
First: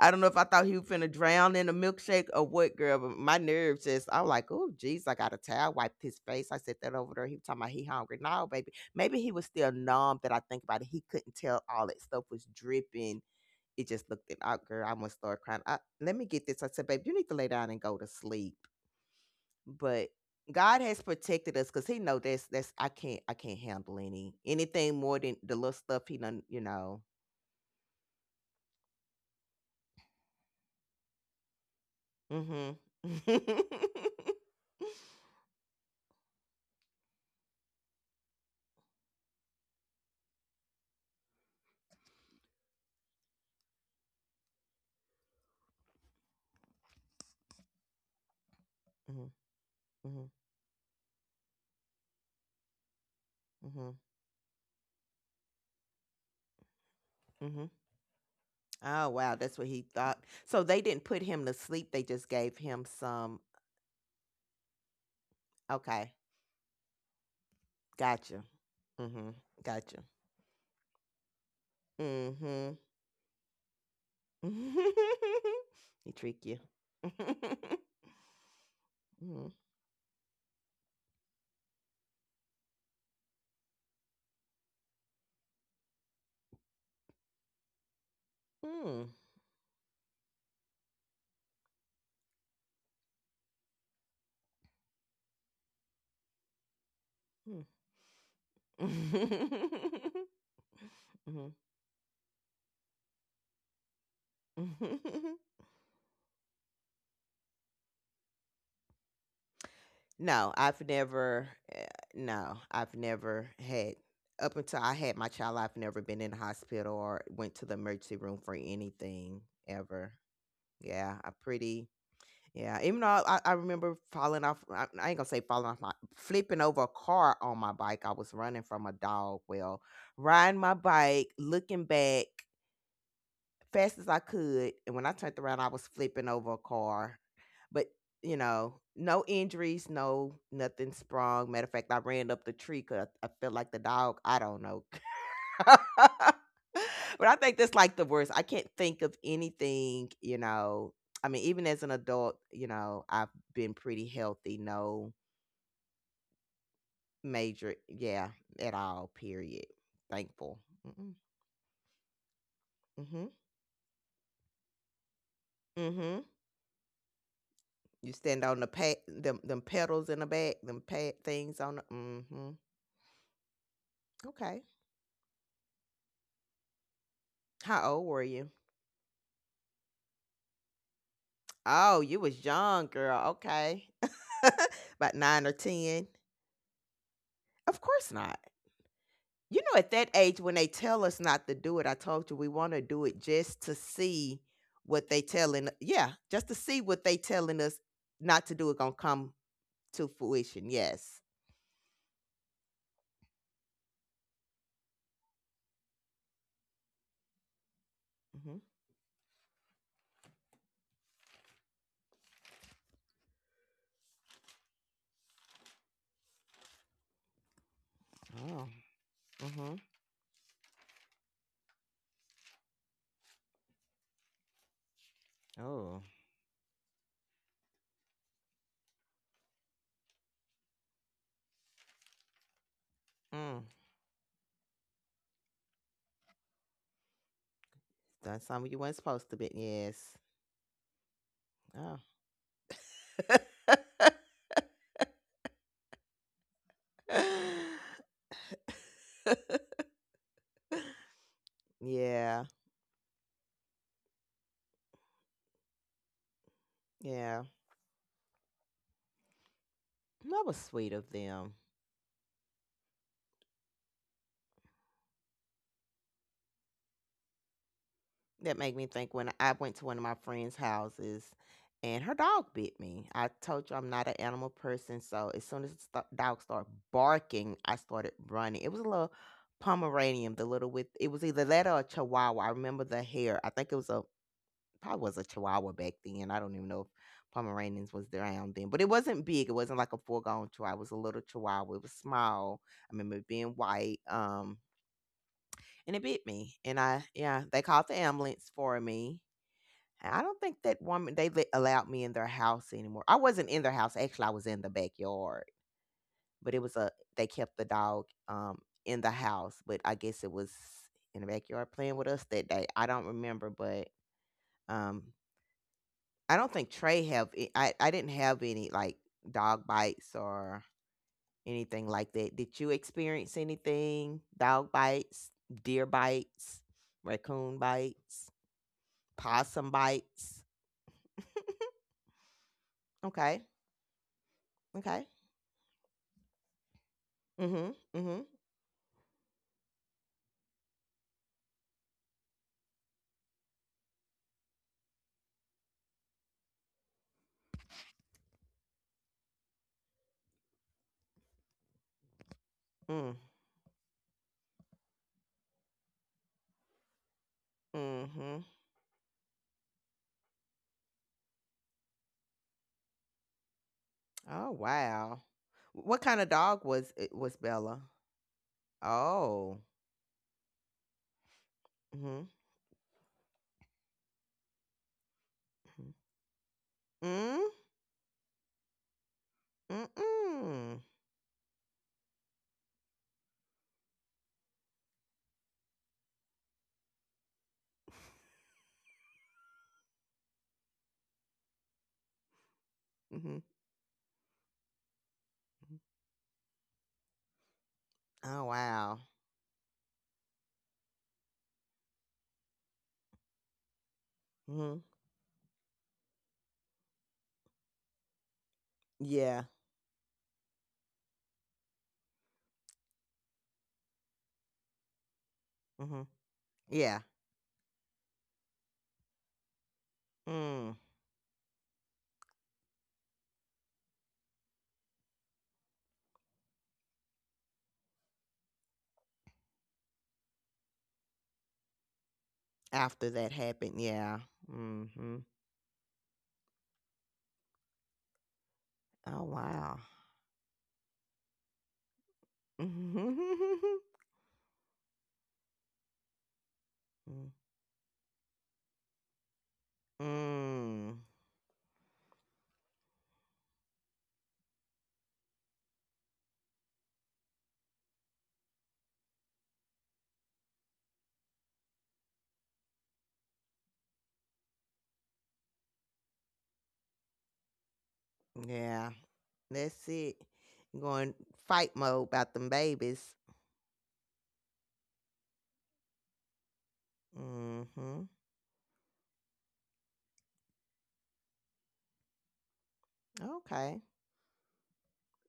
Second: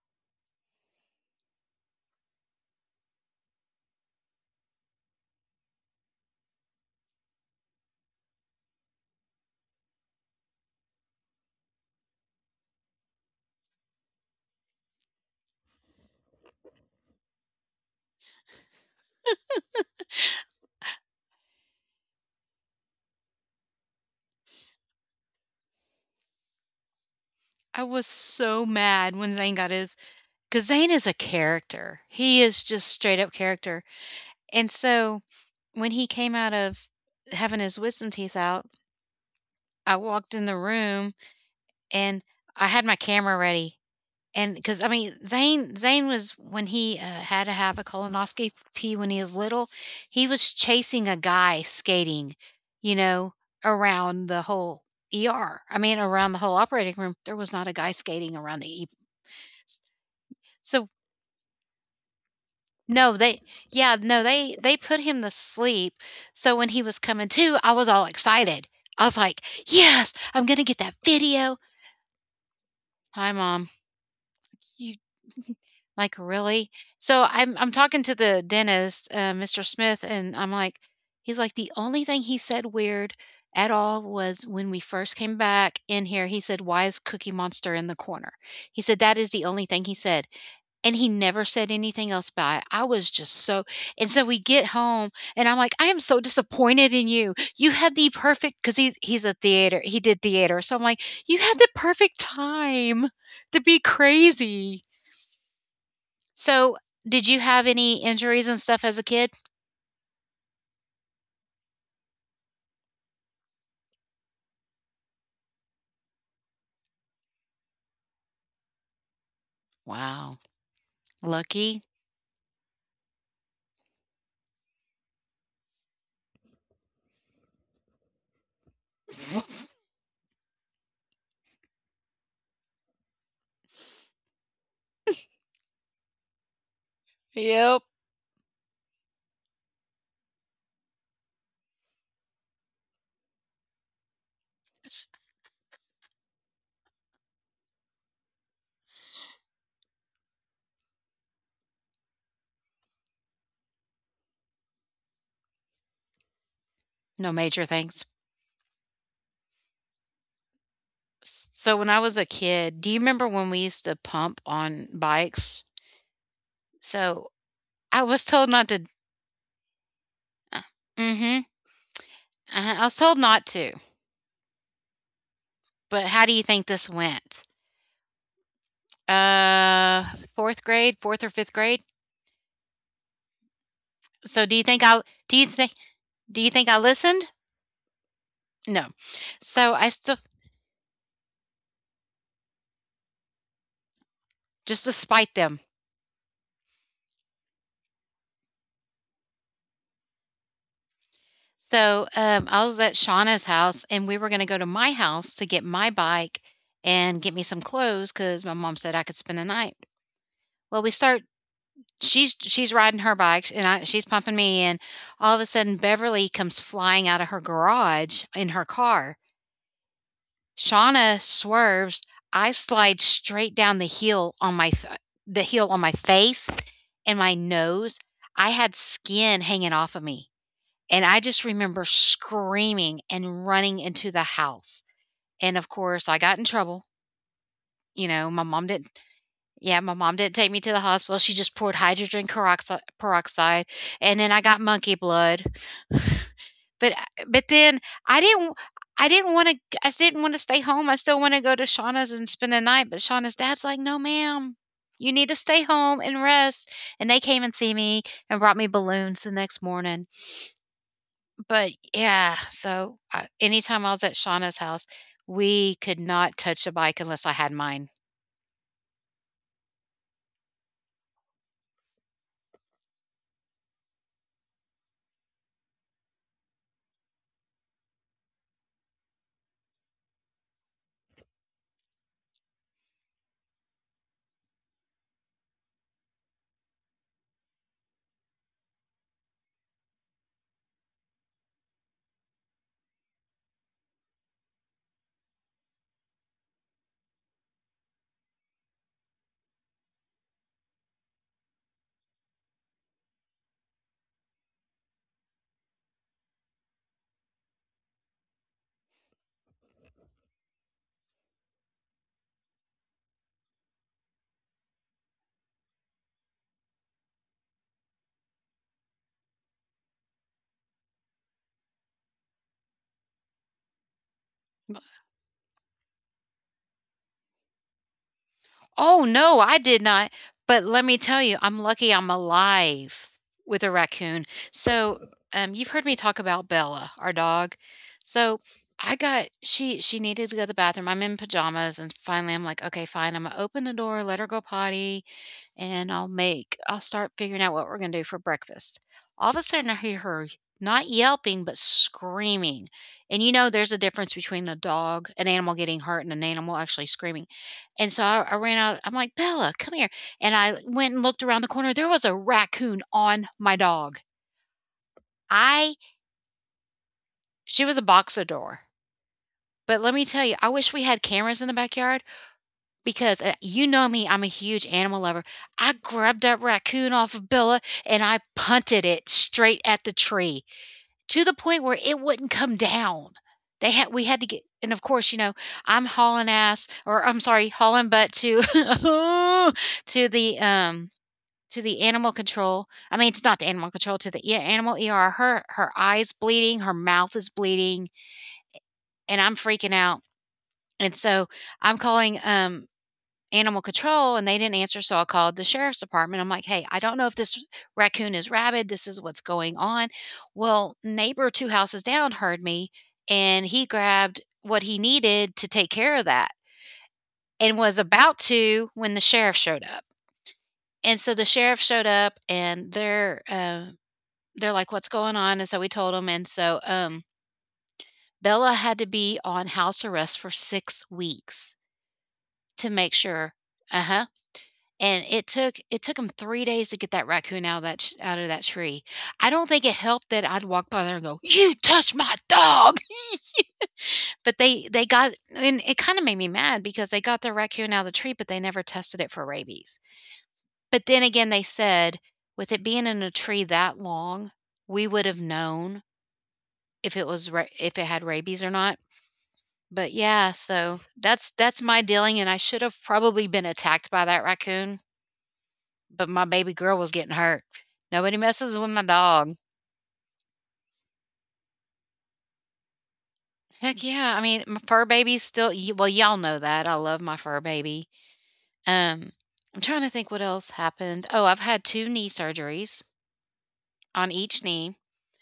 S2: I don't know if I thought he was finna drown in a milkshake or what, girl, but my nerves just I'm like, oh geez, I got a towel, wiped his face. I said that over there. He was talking about he hungry. No, baby. Maybe he was still numb that I think about it. He couldn't tell all that stuff was dripping. It just looked it out, girl. I almost started crying. Let me get this. I said, babe, you need to lay down and go to sleep. But God has protected us because He know that's I can't handle anything more than the little stuff He done.
S1: I was so mad when Zane got his, because Zane is a character. He is
S2: Mm-hmm.
S1: just straight up character.
S2: Mm-hmm.
S1: And so when he came out of having his wisdom teeth out, I walked in the room and I had my camera ready. And because I mean, Zane was, when he, had to have a colonoscopy when he was little, he was chasing a guy skating, you know,
S2: Mm-hmm.
S1: around the whole ER. I mean, around the whole operating room, there was
S2: Mm-hmm.
S1: not a guy skating around the E
S2: Oh wow, that's what
S1: s
S2: he thought. So they
S1: so,
S2: didn't put him to sleep. They just gave him
S1: no,
S2: some.
S1: they, yeah, no, they put him to sleep,
S2: Okay,
S1: so when he was coming to, I was all
S2: gotcha.
S1: excited. I was
S2: Mm-hmm.
S1: like,
S2: Gotcha.
S1: "Yes, I'm gonna get that video."
S2: Mm-hmm.
S1: "Hi, mom." "You,
S2: He
S1: like,
S2: trick you.
S1: really?" So I'm I'm talking to the dentist,
S2: Mm-hmm.
S1: Mr. Smith, and I'm like, he's like, the only thing he said weird at all was when we first came back in here, he said, "Why is Cookie Monster in the corner?" He said, that is the only thing he said. And he never said anything else about it. I was just so, and so we get home and I'm like, I am so disappointed in you. You had the perfect, because he's a theater, he
S2: Mm-hmm.
S1: did theater. So I'm like, you had the perfect time to be crazy.
S2: Mm-hmm.
S1: So, did you have any injuries and stuff as a kid?
S2: No, I've never eh, no, I've never had up until I had my child, I've never been in the hospital or went to the emergency room for anything ever.
S1: Wow,
S2: Yeah, I'm
S1: lucky.
S2: pretty yeah, even though I remember falling off, I ain't gonna say falling off my flipping over a car on my bike. I was running from a dog. Well, riding my bike, looking back, fast as I could, and when I turned around, I was flipping over a car.
S1: Yep.
S2: But no injuries, no nothing sprung. Matter of fact, I ran up the tree because I felt like the dog. I don't know. But I think that's like the worst. I can't think of anything. I mean, even as an adult, I've been pretty healthy. No
S1: No major
S2: major,
S1: things.
S2: yeah, at all. Period. Thankful. Mm-hmm.
S1: So when I was a kid, do you remember when we used to pump on bikes?
S2: Mm-hmm.
S1: So I
S2: You
S1: was
S2: stand
S1: told
S2: on the
S1: not to.
S2: pa them pedals in the back,
S1: Uh,
S2: them pad
S1: mm-hmm.
S2: things on the.
S1: I was told not to.
S2: Okay.
S1: But how do you think this went?
S2: How old were you?
S1: Uh, Fourth grade, fourth or fifth grade.
S2: Oh, you was young, girl. Okay.
S1: So do you think I?
S2: About
S1: Do
S2: 9
S1: you
S2: or
S1: think?
S2: 10?
S1: Do you think I listened?
S2: Of course not.
S1: No.
S2: You
S1: So
S2: know,
S1: I
S2: at that
S1: still,
S2: age, when they tell us not to do it, I told you we want to do it just to see
S1: just to
S2: what they
S1: spite them.
S2: telling. Yeah, just to see what they telling us not to do it gonna come to fruition. Yes.
S1: So, I was at Shauna's house, and we were gonna go to my house to get my bike and get me some clothes 'cause my
S2: Hmm.
S1: mom said I could spend the night. Well, we start she's riding her bike, and I she's pumping me in. All of a sudden, Beverly comes flying out of her garage in her
S2: Oh.
S1: car.
S2: Hmm.
S1: Shauna swerves. I slide straight down the heel on my
S2: Oh.
S1: face and my nose. I had skin hanging off of me. And I just remember screaming and
S2: Mm.
S1: running into the house. And of course, I got in trouble. You know,
S2: Done
S1: my mom
S2: something you
S1: didn't,
S2: weren't supposed to be.
S1: yeah, my
S2: Yes.
S1: mom didn't take me to the hospital. She just poured
S2: Oh.
S1: hydrogen peroxide, and then I got monkey blood. But then I didn't, I didn't want to, I didn't want to stay home. I still want to go to Shauna's and
S2: Yeah,
S1: spend the night. But Shauna's dad's like, "No, ma'am, you need to stay home and rest." And they
S2: yeah.
S1: came and see me and brought me balloons the next morning.
S2: That was sweet of them.
S1: But yeah, so I anytime I was at Shauna's house, we could not touch a bike unless I had mine.
S2: That made me think when I went to one of my friends' houses and her dog bit me. I told you I'm not an animal person, so as soon as the dog started barking, I started running. It was a little Pomeranian, the little with it was either that or a Chihuahua. I remember the hair. I think it was a Probably was a Chihuahua back then. I don't even know if Pomeranians was around then, but it wasn't big. It wasn't like a full-grown Chihuahua. It was a little Chihuahua. It was small. I remember it being white. And it bit me, and I yeah, they called the ambulance for me. And I don't think that woman allowed me in their house anymore. I wasn't in their house. Actually, I was in the backyard, but it was a they kept the dog in the house, but I guess it was in the backyard playing with us that day. I don't remember, but um I don't think Trey have it I didn't have any, like, dog bites or anything like that. Did you experience anything? Dog bites, deer bites, raccoon bites,
S1: Oh, no, I
S2: possum
S1: did not,
S2: bites?
S1: but let me tell you, I'm lucky I'm alive
S2: Okay,
S1: with a raccoon.
S2: okay.
S1: So, you've heard me talk about Bella, our dog.
S2: Mhm, mhm,
S1: So, I got she needed to go to the bathroom. I'm in pajamas, and finally I'm like, "Okay, fine." Imma open the door, let her go potty, and I'll start figuring out what we're gonna do for breakfast. All of a sudden I hear her, not yelping but screaming.
S2: mm,
S1: And you know there's a difference between a dog, an animal getting hurt and an animal actually screaming. And so I
S2: mhm.
S1: ran out, I'm like, "Bella, come here." And I went and looked around the corner. There was a raccoon on my dog.
S2: Oh, wow.
S1: I
S2: What kinda dog was
S1: She was
S2: Bella?
S1: a boxador.
S2: Oh.
S1: But let me tell you, I wish we had cameras in the backyard.
S2: Mhm,
S1: Because, you know me, I'm a huge animal lover. I
S2: mhm.
S1: grabbed that raccoon off of
S2: Mm?
S1: Billa and I punted it straight at the tree,
S2: Mm-mm.
S1: to the point where it wouldn't come down. They had We had to get, and of course, I'm hauling ass, or I'm sorry, hauling butt, to to the um to the animal control. I mean, it's not
S2: Mhm,
S1: the animal control to the, yeah, animal ER. Her
S2: mhm.
S1: eyes bleeding, her mouth is bleeding,
S2: Oh, wow.
S1: and I'm freaking out. And so I'm calling animal control and they didn't
S2: Mhm.
S1: answer, so I called the sheriff's department. I'm like, "Hey, I don't know if this raccoon is rabid, this is what's
S2: Yeah.
S1: going on." Well, neighbor two houses down heard me and he grabbed what he needed to take
S2: Mhm.
S1: care of that
S2: Yeah.
S1: and was about to when the sheriff showed up.
S2: Mm,
S1: And so the sheriff showed up and they're like, "What's going on?" And so we told them, and so Bella had to be on house arrest for 6 weeks to make
S2: after that
S1: sure.
S2: happened,
S1: Uh-huh.
S2: yeah.
S1: And
S2: Mhm.
S1: it took 'em 3 days to get that raccoon out of that ch out of that tree.
S2: Oh,
S1: I don't think
S2: wow.
S1: it helped that I'd walk by there and go, "You touched my dog!" But they got, and it kinda made me mad because they got
S2: Mm.
S1: their raccoon out of the tree, but they never tested it for rabies. But
S2: Mm.
S1: then again, they said, "With it being in a tree that long, we would have known if it was ra if it had rabies or not." But yeah, so that's my dealing, and I should have probably been attacked by that raccoon, but my baby girl was getting hurt. Nobody messes with my
S2: Yeah,
S1: dog.
S2: that's it. Going fight mode about them babies.
S1: Heck yeah. I mean, my fur baby's still, well, y'all know that. I love my fur baby.
S2: Mhm.
S1: Um, I'm trying to think what else happened. Oh, I've had two knee surgeries
S2: Okay.
S1: on each knee.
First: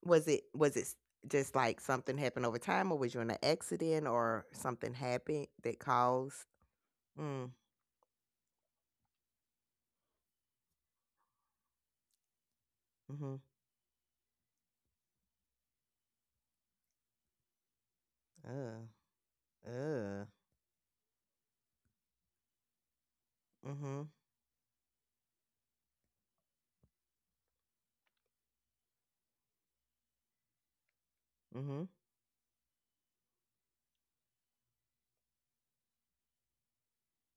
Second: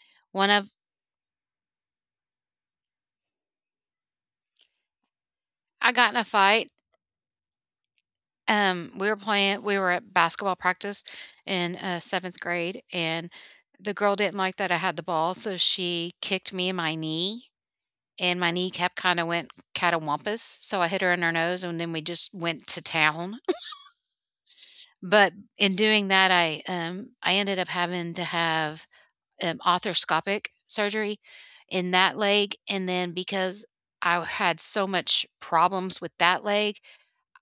S2: Was it
S1: One of,
S2: was it s- just like something happened over time, or was you in an accident or something happened that
S1: I got in a
S2: caused
S1: fight.
S2: Mm.
S1: We we were at basketball practice in seventh grade, and
S2: Mhm.
S1: the girl didn't like that I had the ball, so she kicked me in my knee and my
S2: Uh.
S1: kneecap kinda went
S2: Uh.
S1: catawampus, so I hit her in her nose, and then we just went to town.
S2: Mhm.
S1: But in doing that, I ended up having to have, arthroscopic surgery
S2: Mhm.
S1: in that leg, and then because I had so much problems with that leg,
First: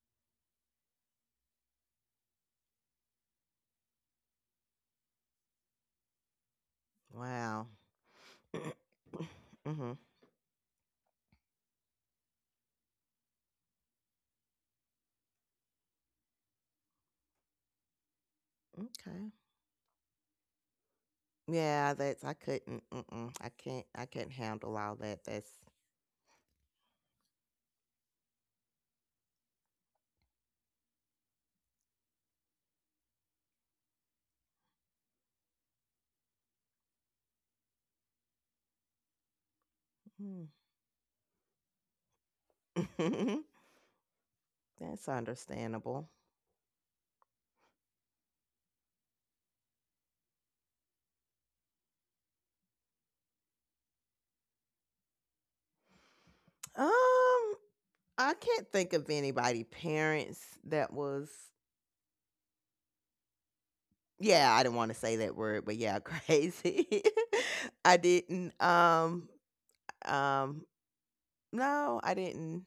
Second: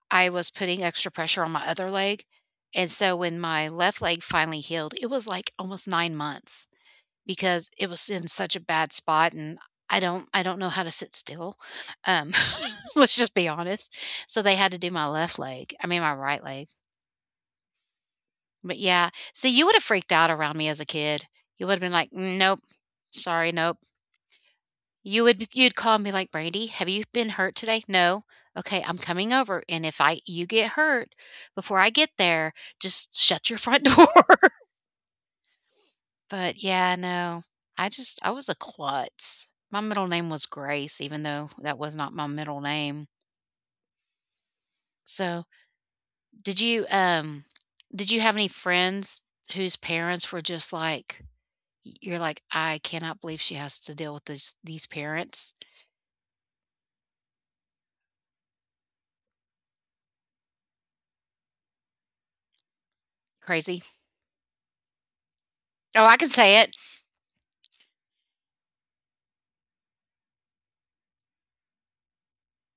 S1: I was putting extra pressure on my other leg, and so when my left leg finally healed, it was, like, almost 9 months
S2: Wow.
S1: because it was in such a bad spot. And I
S2: Mhm.
S1: don't I don't know how to sit still. Um, let's just be honest. So they had to do my left leg. I mean my right leg. But yeah,
S2: Okay.
S1: see, you would have freaked out around me as a kid. You would have been
S2: Yeah,
S1: like,
S2: that's
S1: "Mm,
S2: I
S1: nope.
S2: couldn't, mm-mm,
S1: Sorry,
S2: I
S1: nope."
S2: can't I can't handle all that. That's
S1: You'd call me like, "Brandy, have you been hurt today?" "No." "Okay, I'm coming over, and if I you get hurt before I get there, just shut your front door." But yeah, no, I was a klutz. My middle name was
S2: mm.
S1: Grace, even though that was not my middle name.
S2: That's
S1: So,
S2: understandable.
S1: did you um did you have any friends whose parents were just like, you're like, I cannot believe she has to deal with these parents?
S2: Um, I can't think of anybody parents that was.
S1: Crazy.
S2: Yeah, I didn't want to say that word, but
S1: Oh,
S2: yeah,
S1: I can say it.
S2: crazy. I didn't. Um No, I didn't.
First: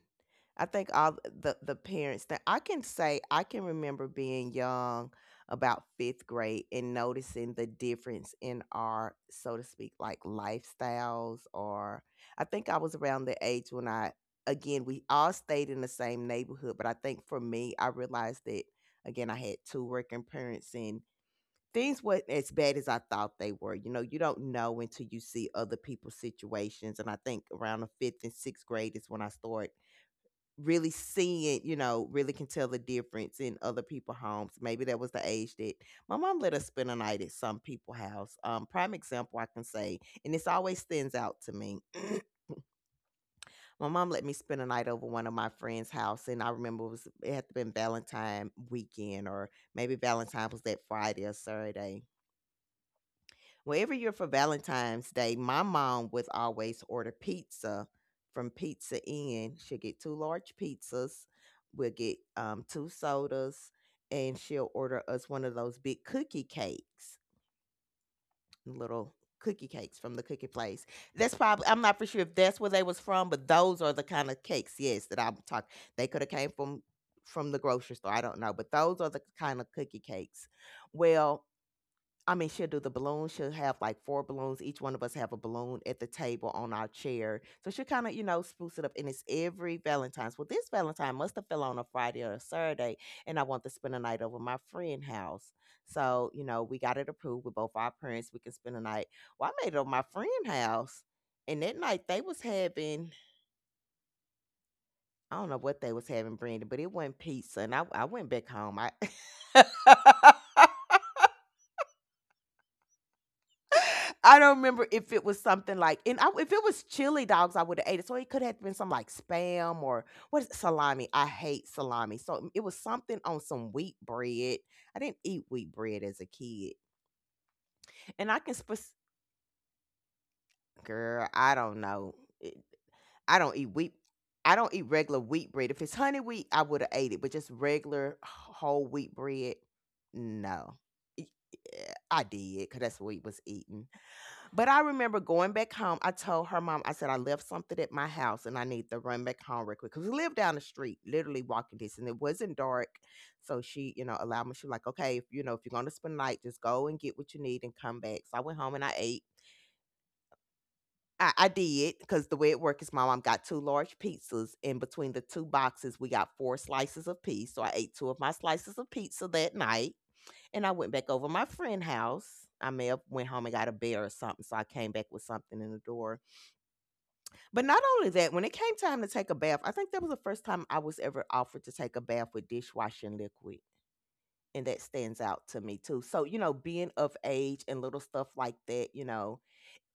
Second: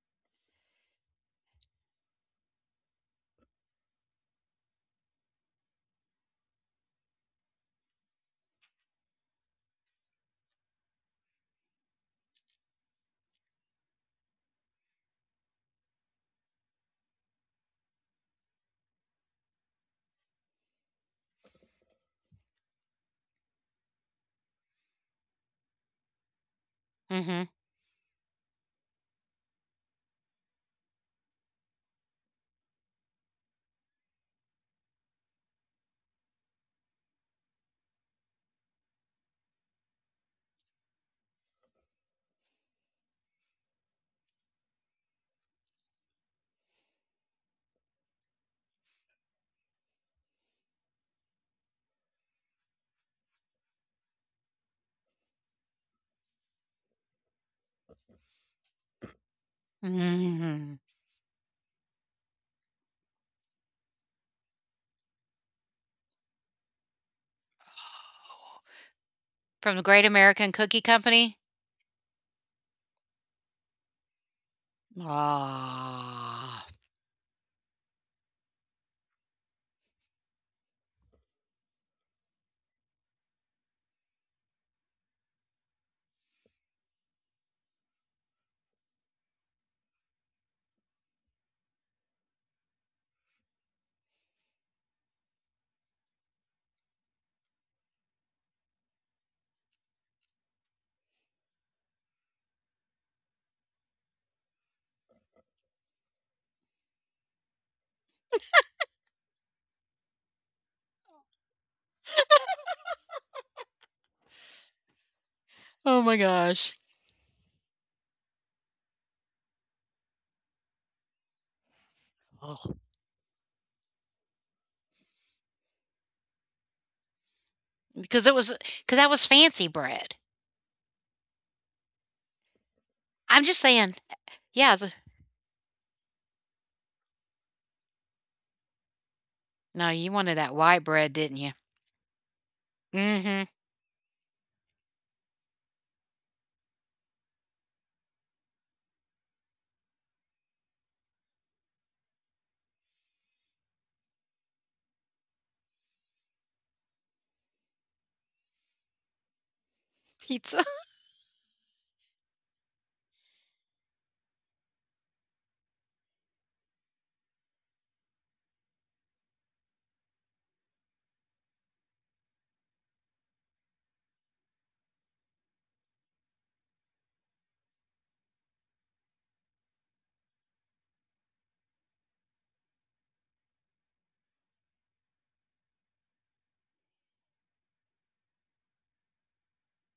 S2: I think all the parents that I can say I can remember being young about 5th grade and noticing the difference in our so to speak like lifestyles, or I think I was around the age when I, again, we all stayed in the same neighborhood, but I think for me, I realized that, again, I had two working parents, and things weren't as bad as I thought they were. You know, you don't know until you see other people's situations. And I think
S1: Mhm.
S2: around the fifth and sixth grade is when I start really seeing, really can tell the difference in other people's homes. Maybe that was the age that my mom let us spend a night at some people's house. Prime example I can say, and this always stands out to me. My mom let me spend a night over one of my friends' house, and I remember it had to been Valentine weekend, or maybe Valentine was that Friday or Saturday. Well, every year for Valentine's Day, my mom would always order pizza from Pizza Inn. She'll get two large
S1: Mhm.
S2: pizzas, we'll get two sodas, and she'll order us one of those big cookie cakes, little cookie
S1: From the
S2: cakes
S1: Great
S2: from the cookie
S1: American Cookie
S2: place. That's
S1: Company.
S2: probably I'm not for sure if that's where they was from, but those are the kind of cakes, yes, that I'm talking. They could have came
S1: Ah.
S2: from the grocery store. I don't know, but those are the kind of cookie cakes. Well, I mean, she'll do the balloons. She'll have like four balloons. Each one of us have a balloon at the table on our chair. So she'll kind of, spruce it up. And it's every Valentine's. Well, this Valentine must have fell on a Friday or a Saturday. And I want to spend a night over my friend's house. So, we got it approved with both our parents. We can spend a night. Well, I made it over my friend's house. And that night they was having, I don't know what they was having, Brandon, but it wasn't pizza. And I went back home. I I don't remember if it was something
S1: Oh
S2: like,
S1: my
S2: and I, if it
S1: gosh.
S2: was chili dogs, I would have ate it. So it could have been some like spam or what is it, salami? I hate salami. So it was something on some wheat bread. I didn't eat wheat bread as a kid,
S1: Because
S2: and
S1: it
S2: I
S1: was
S2: can spec
S1: because that was fancy bread.
S2: girl, I don't know. It- I
S1: I'm
S2: don't
S1: just
S2: eat
S1: saying.
S2: wheat. I
S1: Yeah,
S2: don't
S1: it's
S2: eat
S1: a
S2: regular wheat bread. If it's honey wheat, I would have ate it, but just regular whole wheat bread,
S1: no, you wanted that
S2: no.
S1: white bread,
S2: It-
S1: didn't you?
S2: I did because
S1: Mm.
S2: that's what we was
S1: Mhm.
S2: eating. But I remember going back home. I told her mom, I said, I left something at my house and I need to run back home real quick. Because we lived down the street, literally walking distance. It wasn't dark. So she, you know, allowed me. She was like, okay, if you know, if you're going to spend the night, just go and get what you need and come back. So I went home and I ate.
S1: Pizza.
S2: I did because the way it worked is my mom got two large pizzas. And between the two boxes, we got four slices of pizza. So I ate two of my slices of pizza that night. And I went back over to my friend's house. I may have went home and got a bear or something. So I came back with something in the door. But not only that, when it came time to take a bath, I think that was the first time I was ever offered to take a bath with dishwashing liquid. And that stands out to me too. So, you know, being of age and little stuff like that, you know,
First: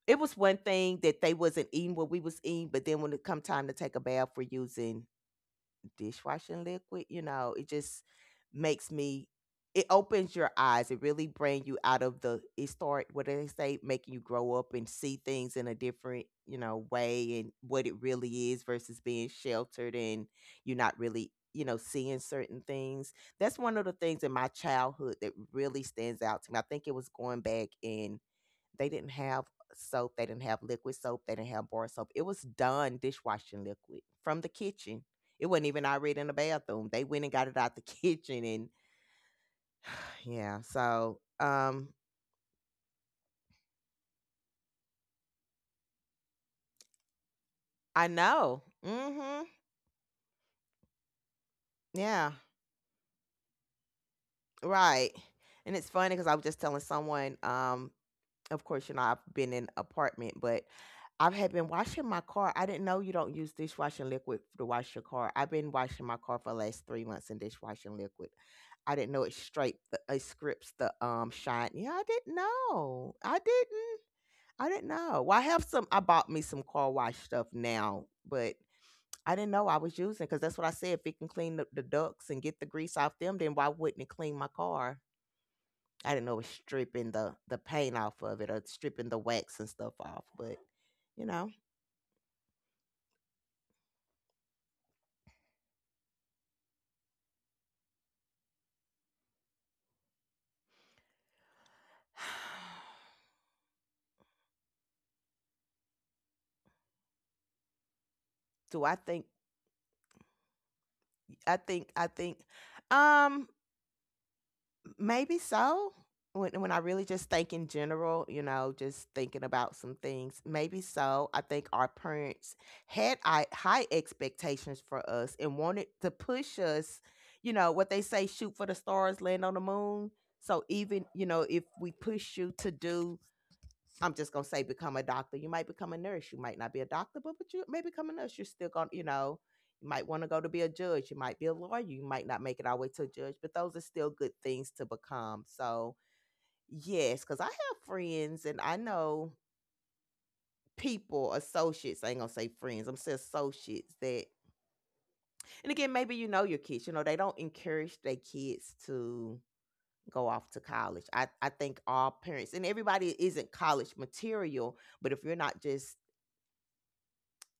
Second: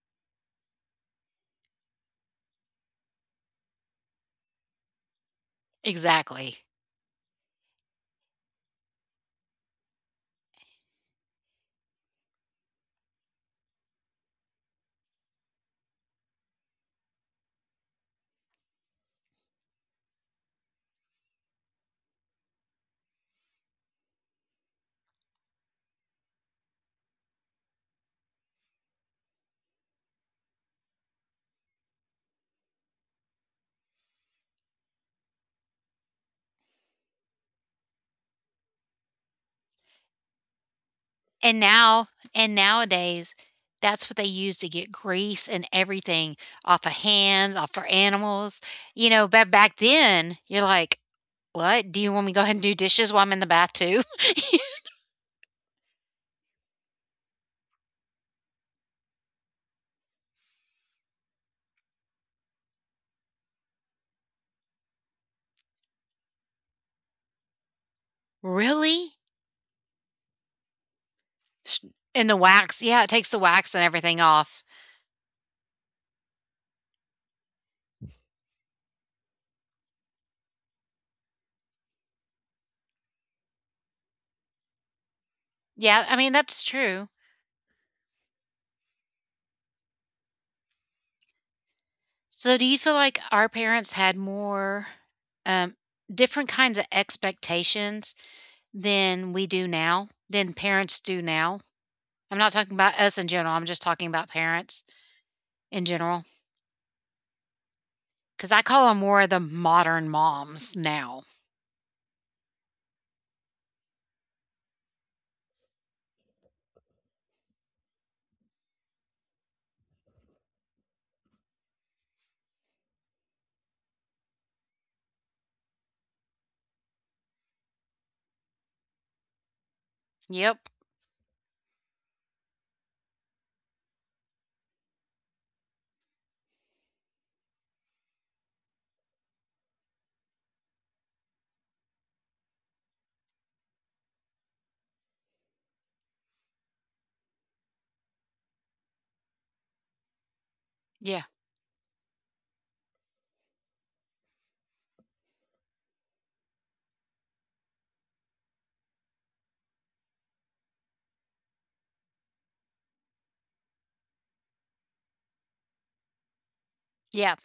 S2: it was one thing that they wasn't eating what we was eating, but then when it come time to take a bath, we're using
S1: Exactly.
S2: dishwashing liquid. You know, it just makes me, it opens your eyes. It really brings you out of the, it start, what do they say, making you grow up and see things in a different, you know, way and what it really is versus being sheltered and you're not really, you know, seeing certain things. That's one of the things in my childhood that really stands out to me. I think it was going back and they didn't have soap. They didn't have liquid soap. They didn't have bar soap. It was done dishwashing liquid from the kitchen. It wasn't even already in the bathroom. They went and got it out the kitchen, and yeah. So
S1: And now and nowadays, that's what they use to get grease and everything off of hands, off for
S2: I know.
S1: animals. You know,
S2: Mm-hmm.
S1: but back then, you're like, "What? Do you
S2: Yeah.
S1: want me to go ahead and do dishes while I'm in the bath too?"
S2: Right. And it's funny because I was just telling someone. Of course, you know I've been in an apartment, but I've had been washing my car. I didn't know you don't use dishwashing liquid to wash your car. I've been washing my car for the last 3 months in dishwashing liquid. I didn't
S1: "Really?"
S2: know it straight the, it scripts the shine.
S1: S
S2: Yeah, I
S1: and
S2: didn't
S1: the wax. Yeah, it
S2: know.
S1: takes
S2: I
S1: the wax and
S2: didn't.
S1: everything off.
S2: I didn't know. Well, I have some. I bought me some car wash stuff now, but I didn't know I was using because that's what I said. If it can clean the ducts and get the grease off them, then why wouldn't it clean my car? I
S1: Yeah,
S2: didn't
S1: I
S2: know it
S1: mean,
S2: was
S1: that's
S2: stripping
S1: true.
S2: the paint off of it or stripping the wax and stuff off. But you know,
S1: So, do you feel like our parents had more, um, different kinds of expectations than we do now, than parents do now? I'm not talking about us in general. I'm just talking about parents in general, because I
S2: do I
S1: call them
S2: think?
S1: more of the modern moms now.
S2: I think. I think. Um, Maybe so. When I really just think in general, you know, just thinking about some things, maybe so. I think our parents had high expectations for us and wanted to push us, you know, what they say, shoot for the stars, land on the moon. So
S1: Yep.
S2: even, you know, if we push you to do, I'm just gonna say become a doctor. You might become a nurse. You might not be a doctor, but you may become a nurse. You're still gonna, you know, you might want to go to be a judge. You might be a lawyer. You might not make it all the way to a judge, but those are still good things to become. So yes, because I have friends and I know people,
S1: Yeah.
S2: associates. I ain't gonna say friends. I'm saying associates that, and again, maybe you know your kids. You know, they don't encourage their kids to go off to college. I think all parents and everybody isn't college material, but if you're not just,
S1: Yep.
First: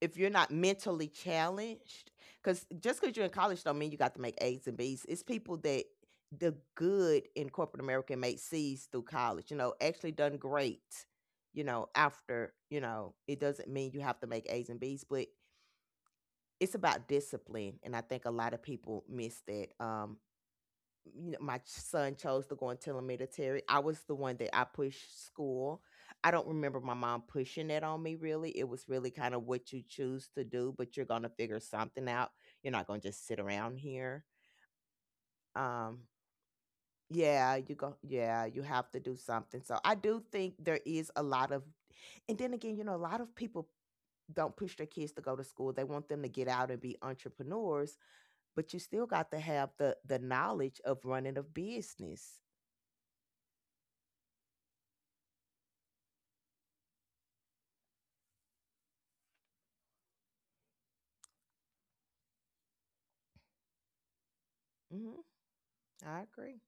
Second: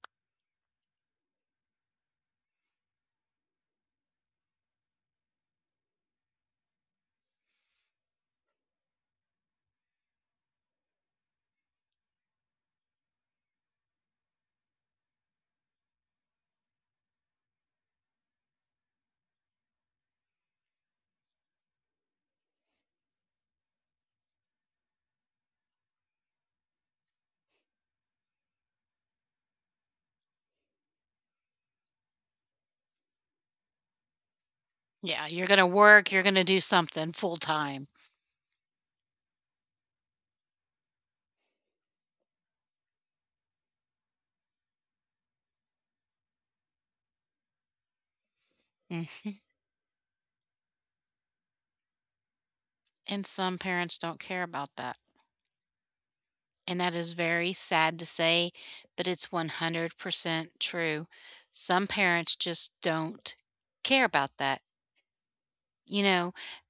S2: if you're not mentally challenged, because just because you're in college don't mean you got to make A's and B's. It's people that the good in corporate America made C's through college, you know, actually done great, you know, after, you know, it doesn't mean you have to make A's and B's, but it's about discipline. And I think a lot of people miss that. You know, my son chose to go on telemetry. I was the one that I pushed school. I don't remember my mom pushing it on me really. It was really kind of what you choose to do, but you're gonna figure something out. You're not gonna just sit around here.
S1: Yeah. You're going to
S2: Um,
S1: work. You're going to do something full
S2: yeah, you
S1: time.
S2: go. Yeah, you have to do something. So I do think there is a lot of, and then again, you know, a lot of people don't push their kids to go to school. They want them to get out and be entrepreneurs, but you still
S1: Hmm.
S2: got to have the knowledge of running a business.
S1: And some parents don't care about that. And that is very sad to say, but it's 100% true. Some parents just don't care about that,
S2: Mm-hmm.
S1: you
S2: I
S1: know?
S2: agree.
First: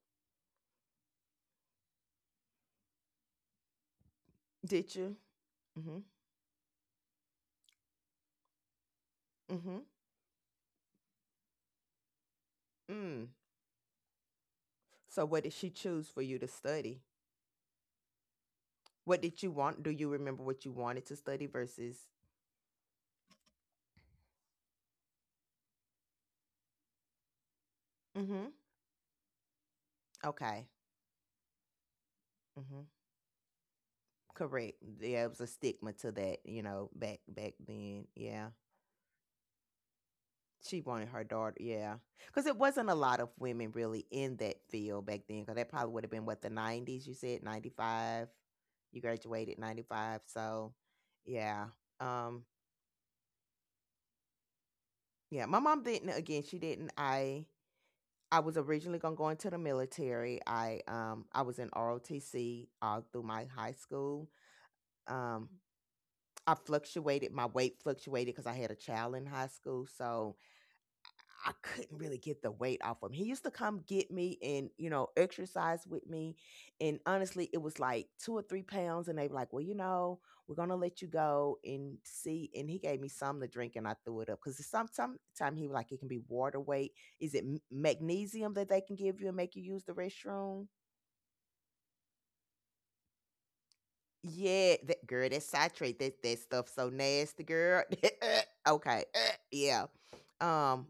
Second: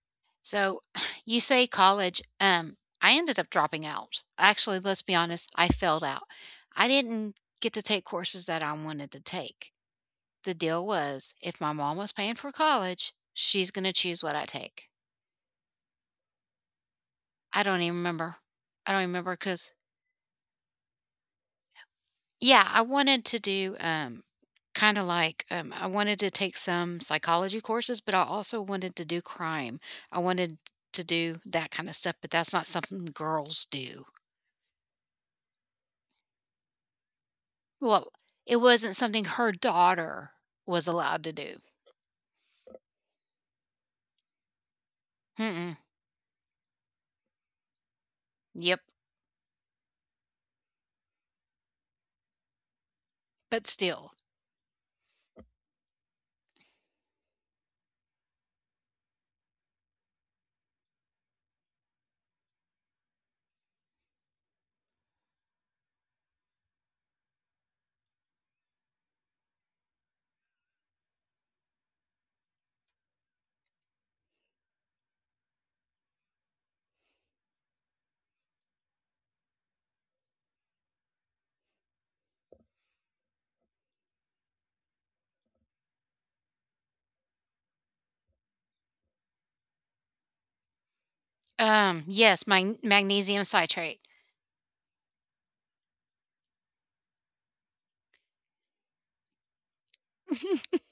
S1: So you say college, I ended up dropping out. Actually,
S2: Did
S1: let's be
S2: you?
S1: honest, I
S2: Hmm.
S1: failed out. I didn't get to take courses that I wanted to take.
S2: Hmm.
S1: The deal was if my mom was paying for college,
S2: Mm.
S1: she's going to choose what I take.
S2: So what did she choose for you to study?
S1: I don't even remember. I don't
S2: What
S1: remember
S2: did you
S1: because
S2: want? Do you remember what you wanted to study versus?
S1: Yeah, I wanted to do, kinda like, I wanted to take some psychology courses, but I
S2: Mm hmm
S1: also wanted to do crime. I wanted
S2: Okay.
S1: to do that kinda stuff, but that's
S2: mm
S1: not
S2: hmm
S1: something girls do.
S2: Correct. There was a stigma to that, you know, back then.
S1: Well,
S2: Yeah.
S1: it wasn't something her daughter
S2: She
S1: was
S2: wanted
S1: allowed
S2: her
S1: to
S2: daughter.
S1: do.
S2: Yeah. Because it wasn't a lot of women really in that field back then. Because that
S1: Mm-mm.
S2: probably would have been what, the 90s. You said 95.
S1: Yep,
S2: You graduated 95. So, yeah. Um.
S1: but still.
S2: Yeah. My mom didn't. Again, she didn't. I was originally gonna go into the military. I was in ROTC all through my high school. Um, I fluctuated. My weight fluctuated because I had a child in high school. So I couldn't really get the weight off of him. He used to come get me and, you know, exercise with me. And honestly, it was like 2 or 3 pounds. And they were like, well, you know, we're going to let you go and see. And he gave me something to drink and I threw it up. Because sometime he was like, it can be water weight. Is it magnesium that they can give you and make you use the restroom?
S1: Yes, magnesium citrate.
S2: Yeah, that girl, that citrate, that stuff so nasty, girl. Okay, yeah. Um,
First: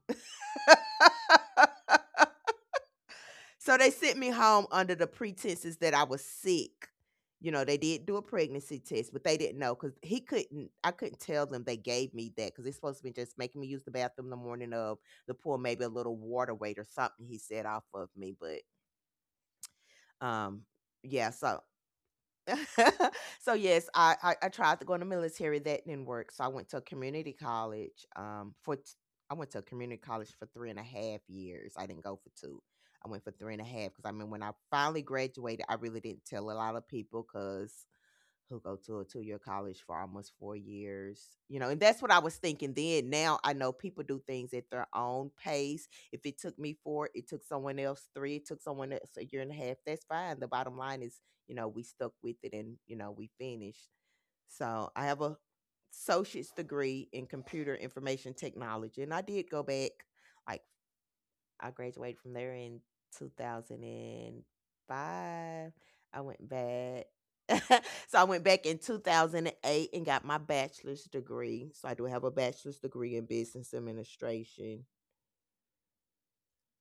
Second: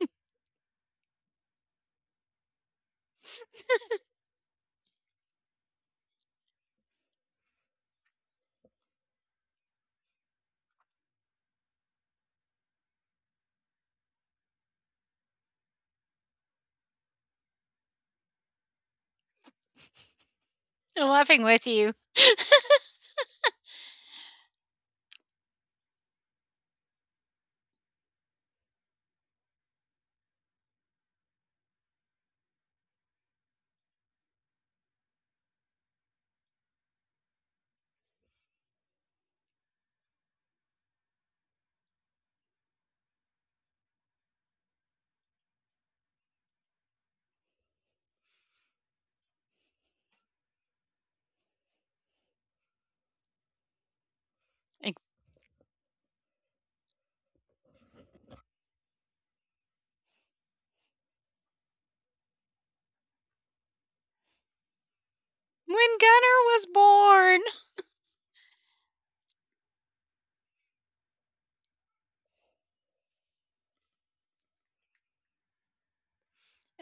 S2: So they sent me home under the pretenses that I was sick. You know, they did do a pregnancy test, but they didn't know because he couldn't. I couldn't tell them they gave me that because it's supposed to be just making me use the bathroom the morning of the pour, maybe a little water weight or something. He said off of me, but um,
S1: I'm
S2: yeah.
S1: laughing
S2: So
S1: with you,
S2: so yes, I tried to go in the military. That didn't work. So I went to a community college. I went to a community college for three and a half years. I didn't go for two. I went for three and a half because I mean, when I finally graduated, I really didn't tell a lot of people because who go to a two-year college for almost four years, you know. And that's what I was thinking then. Now I know people do things at their own pace. If it took me four, it took someone else three, it took someone else a year and a half, that's fine. The bottom line is, you know, we stuck with it and, you know, we finished. So
S1: like,
S2: I have a associate's degree in computer information technology, and I did go back like, I graduated from there in 2005.
S1: when
S2: I
S1: Gunnar
S2: went
S1: was
S2: back.
S1: born.
S2: So I went back in 2008 and eight and got my bachelor's degree. So I do have a bachelor's degree in business administration.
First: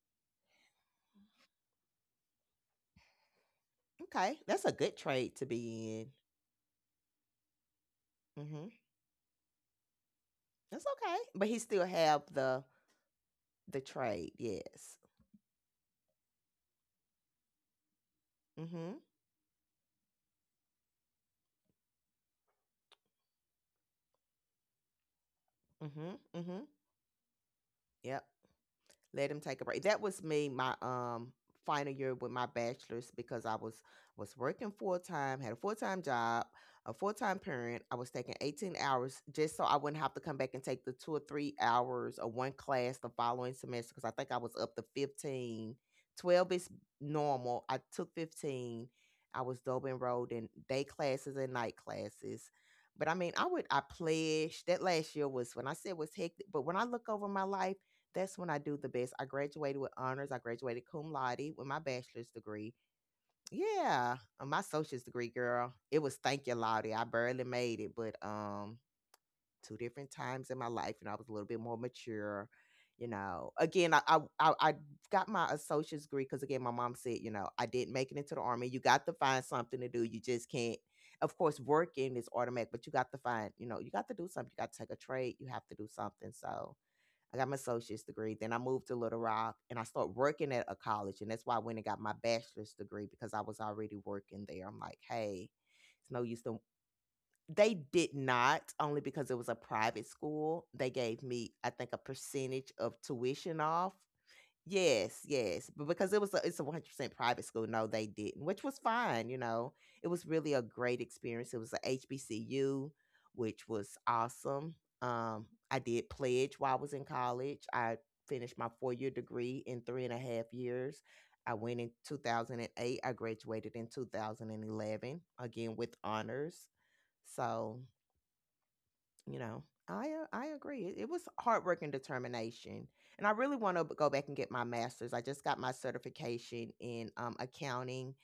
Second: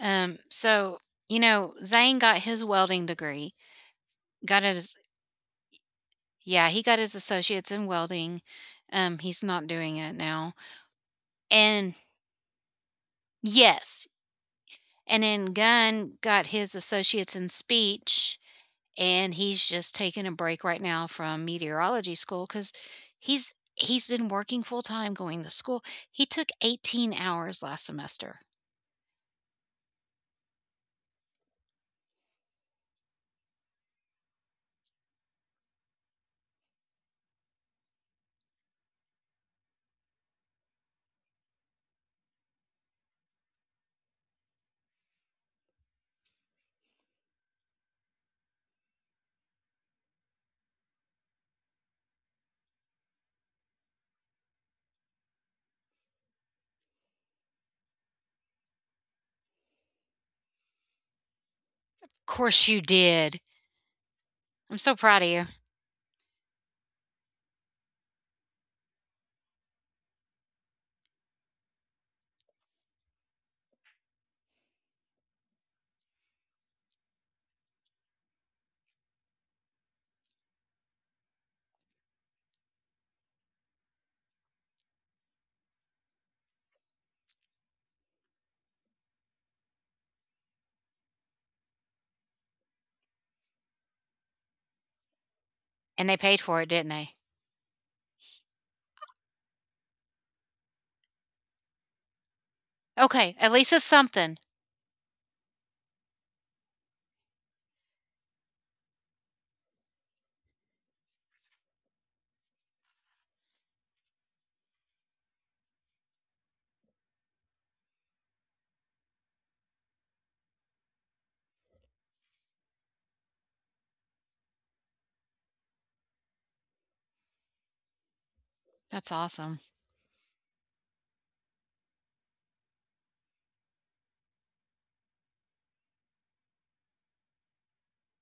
S1: So, you know, Zane got his welding degree,
S2: Okay,
S1: got
S2: that's a
S1: his
S2: good trade to be
S1: yeah, he got his associates in welding,
S2: in. Hmm.
S1: he's not doing it now,
S2: That's okay, but he still
S1: and
S2: have the
S1: yes,
S2: trade. Yes.
S1: and then Gunn got his associates in speech,
S2: Mm-hmm.
S1: and he's just taking a break right now from meteorology school because he's been working full time going to school.
S2: Mm-hmm.
S1: He took
S2: Mm-hmm.
S1: 18 hours last
S2: Yep.
S1: semester.
S2: Let him take a break. That was me my final year with my bachelor's because I was working full time, had a full time job, a full time parent. I was taking 18 hours just so I wouldn't have to come back and take the 2 or 3 hours or one class the following semester because I think I was up to 15. 12 is normal. I took 15. I was double enrolled in day classes and night classes. But I mean, I would, I pledged that last year was when I said was hectic. But when I look over my life, that's when I do the best. I graduated with honors. I graduated cum laude with my
S1: Of
S2: bachelor's
S1: course
S2: degree.
S1: you did.
S2: Yeah, my
S1: I'm so
S2: associate's
S1: proud
S2: degree,
S1: of you,
S2: girl. It was thank you, laude. I barely made it, but two different times in my life, and I was a little bit more mature. You know, again, I got my associate's degree because again, my mom said, you know, I didn't make it into the army. You got to find something to do. You just can't. Of course, working is automatic, but you got to find, you know, you got to do something. You got to take a trade. You have to do something. So I got my associate's degree. Then I moved to Little Rock and I started working at a college. And that's why I went and got my bachelor's degree because I was already working there. I'm like, hey, it's
S1: and they
S2: no use
S1: paid
S2: to.
S1: for it, didn't they?
S2: They did not, only because it was a private school. They gave me, I think, a percentage of
S1: Okay, at
S2: tuition
S1: least it's
S2: off.
S1: something.
S2: Yes, yes, but because it's a 100% private school, no, they didn't, which was fine, you know. It was really a great experience. It was a HBCU, which was awesome. I did pledge while I was in college. I finished my 4-year degree in 3.5 years. I went in 2008. I graduated in 2011, again with honors. So
S1: That's
S2: you
S1: awesome.
S2: know, I agree. It was hard work and determination, and I really want to go back and get my master's. I just got my certification in accounting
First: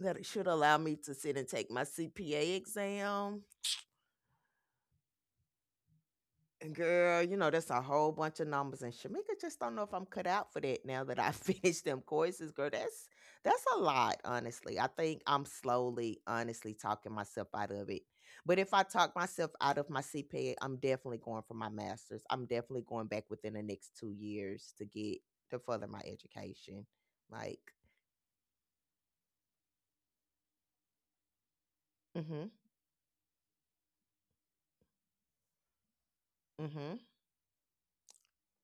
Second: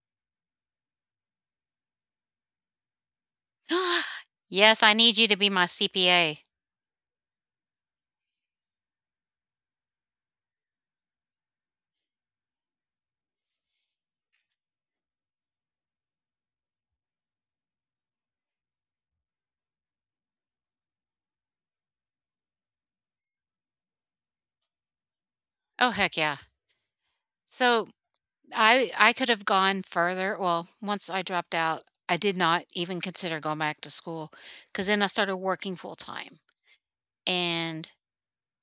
S2: that it should allow me to sit and take my CPA exam.
S1: Yes, I need you to be my CPA.
S2: And girl, you know, that's a whole bunch of numbers. And Shamika just don't know if I'm cut out for that now that I finished them courses, girl. That's a lot, honestly. I think I'm slowly, honestly talking myself out of it. But if I talk myself out of my CPA, I'm definitely going for my master's. I'm definitely going back within the next 2 years to get to further
S1: Oh,
S2: my
S1: heck yeah.
S2: education. Like,
S1: So I could have gone further. Well, once I dropped out, I did
S2: mm-hmm,
S1: not even consider going back to school because then I started working full time.
S2: mm-hmm,
S1: And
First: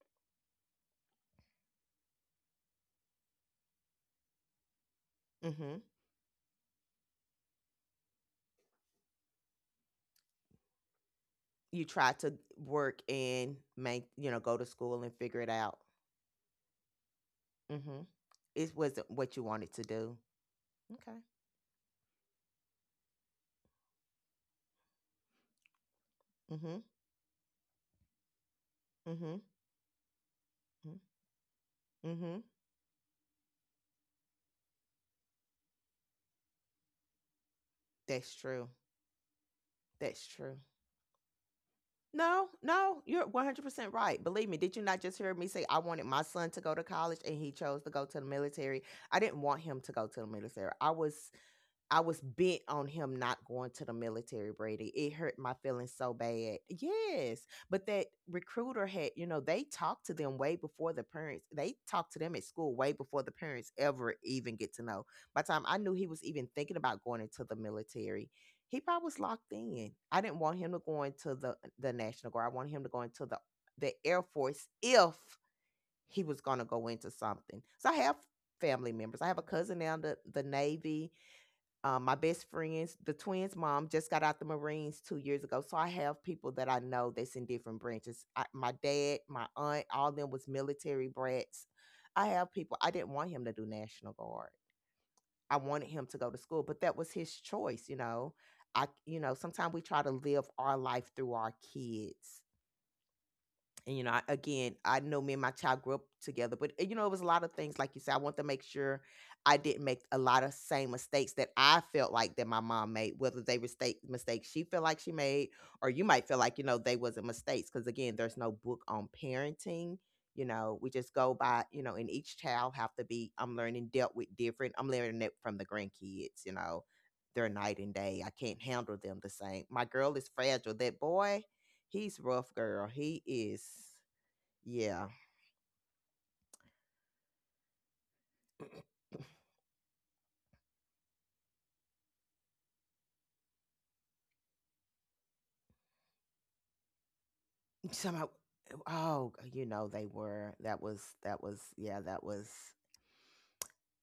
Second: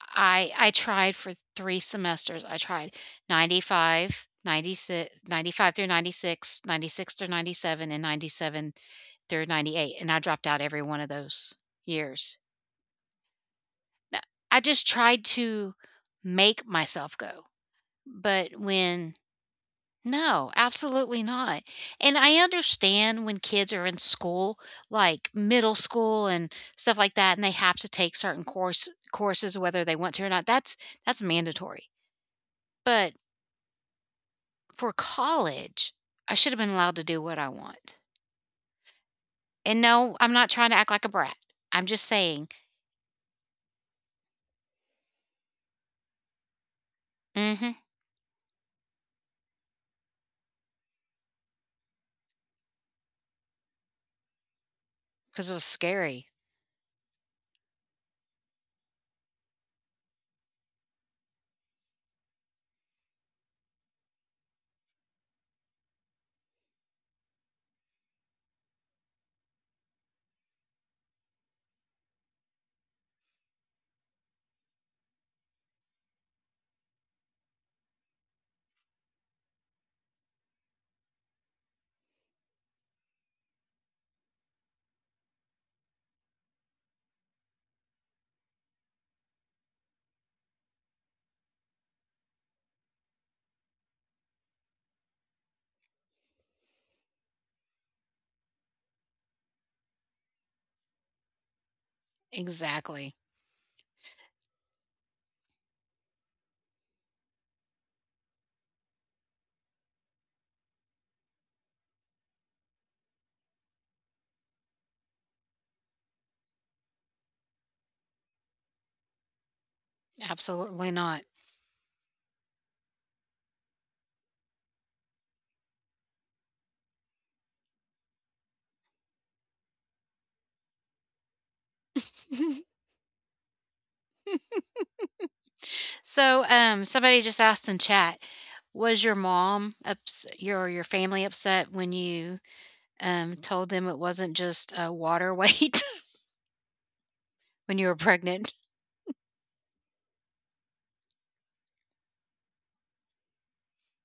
S1: I tried for 3 semesters. I tried 95, 96, 95
S2: mm-hmm.
S1: through 96, 96 through 97 and 97 through 98, and I dropped out every one of those
S2: You try to
S1: years.
S2: work and make,
S1: Now,
S2: you know, go
S1: I
S2: to
S1: just
S2: school and
S1: tried
S2: figure it
S1: to
S2: out.
S1: make myself go.
S2: Mm-hmm.
S1: But
S2: It wasn't
S1: when
S2: what you wanted to do.
S1: no,
S2: Okay.
S1: absolutely not. And I understand when kids are in school, like middle school and
S2: Mhm.
S1: stuff like that, and they have to take certain
S2: Mhm.
S1: courses whether they want to or not. That's
S2: Mhm.
S1: that's mandatory.
S2: Mhm.
S1: But for college, I should have been allowed to do what I want.
S2: That's true.
S1: And no,
S2: That's
S1: I'm not
S2: true.
S1: trying to act like a brat. I'm just saying,
S2: No, no, you're 100% right. Believe me, did you not just hear me say I wanted my son to go to college and he
S1: mm-hmm,
S2: chose to go to the military? I didn't want him to go to the military. I was bent on him not going to the military, Brady. It hurt
S1: because it
S2: my
S1: was
S2: feelings so
S1: scary.
S2: bad. Yes. But that recruiter had, you know, they talked to them way before the parents, they talked to them at school way before the parents ever even get to know. By the time I knew he was even thinking about going into the military, he probably was locked in. I didn't want him to go into the National Guard. I wanted him to go into the Air Force if he was going to go into something. So I have family members. I have a cousin now in the Navy. My best friends, the twins' mom just got out the Marines 2 years ago, so I have people that I know that's in different branches. I, my dad, my aunt, all of them was military brats. I have people. I didn't want him to do National Guard. I wanted him to go to school, but that was his choice. You know, I, sometimes we try to live our life through our kids
S1: Exactly.
S2: and, I, again, I know me and my child grew up together, but it was a lot of things. Like you said, I want to make sure I didn't make a lot of same mistakes that I felt like that my mom made, whether they were state mistakes she felt like she made, or you might feel like you know they wasn't mistakes. Because again, there's no book on parenting. You know,
S1: Absolutely
S2: we just
S1: not.
S2: go by, and each child have to be. I'm learning dealt with different. I'm learning it from the grandkids. You know, they're night and day. I can't handle them the same. My girl is fragile. That boy, he's rough, girl. He is. Yeah.
S1: So, somebody just asked in chat, was your mom your family upset when you told them it wasn't just water weight when you were
S2: Somehow,
S1: pregnant?
S2: oh, you know they were. That was, yeah. That was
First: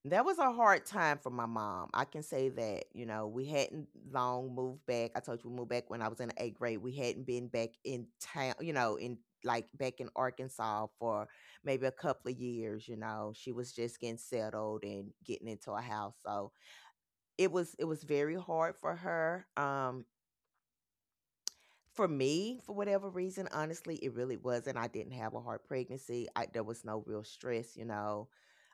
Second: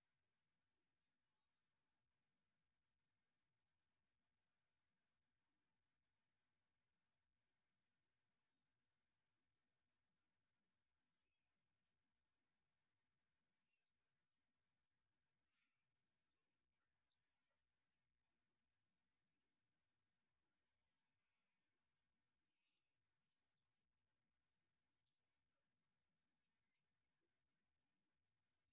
S2: that was a hard time for my mom. I can say that. You know, we hadn't long moved back. I told you we moved back when I was in the eighth grade. We hadn't been back in town. You know, in like back in Arkansas for maybe a couple of years. You know, she was just getting settled and getting into a house. So it was very hard for her. For me, for whatever reason, honestly, it really wasn't. I didn't have a hard pregnancy. There was no real stress, you know.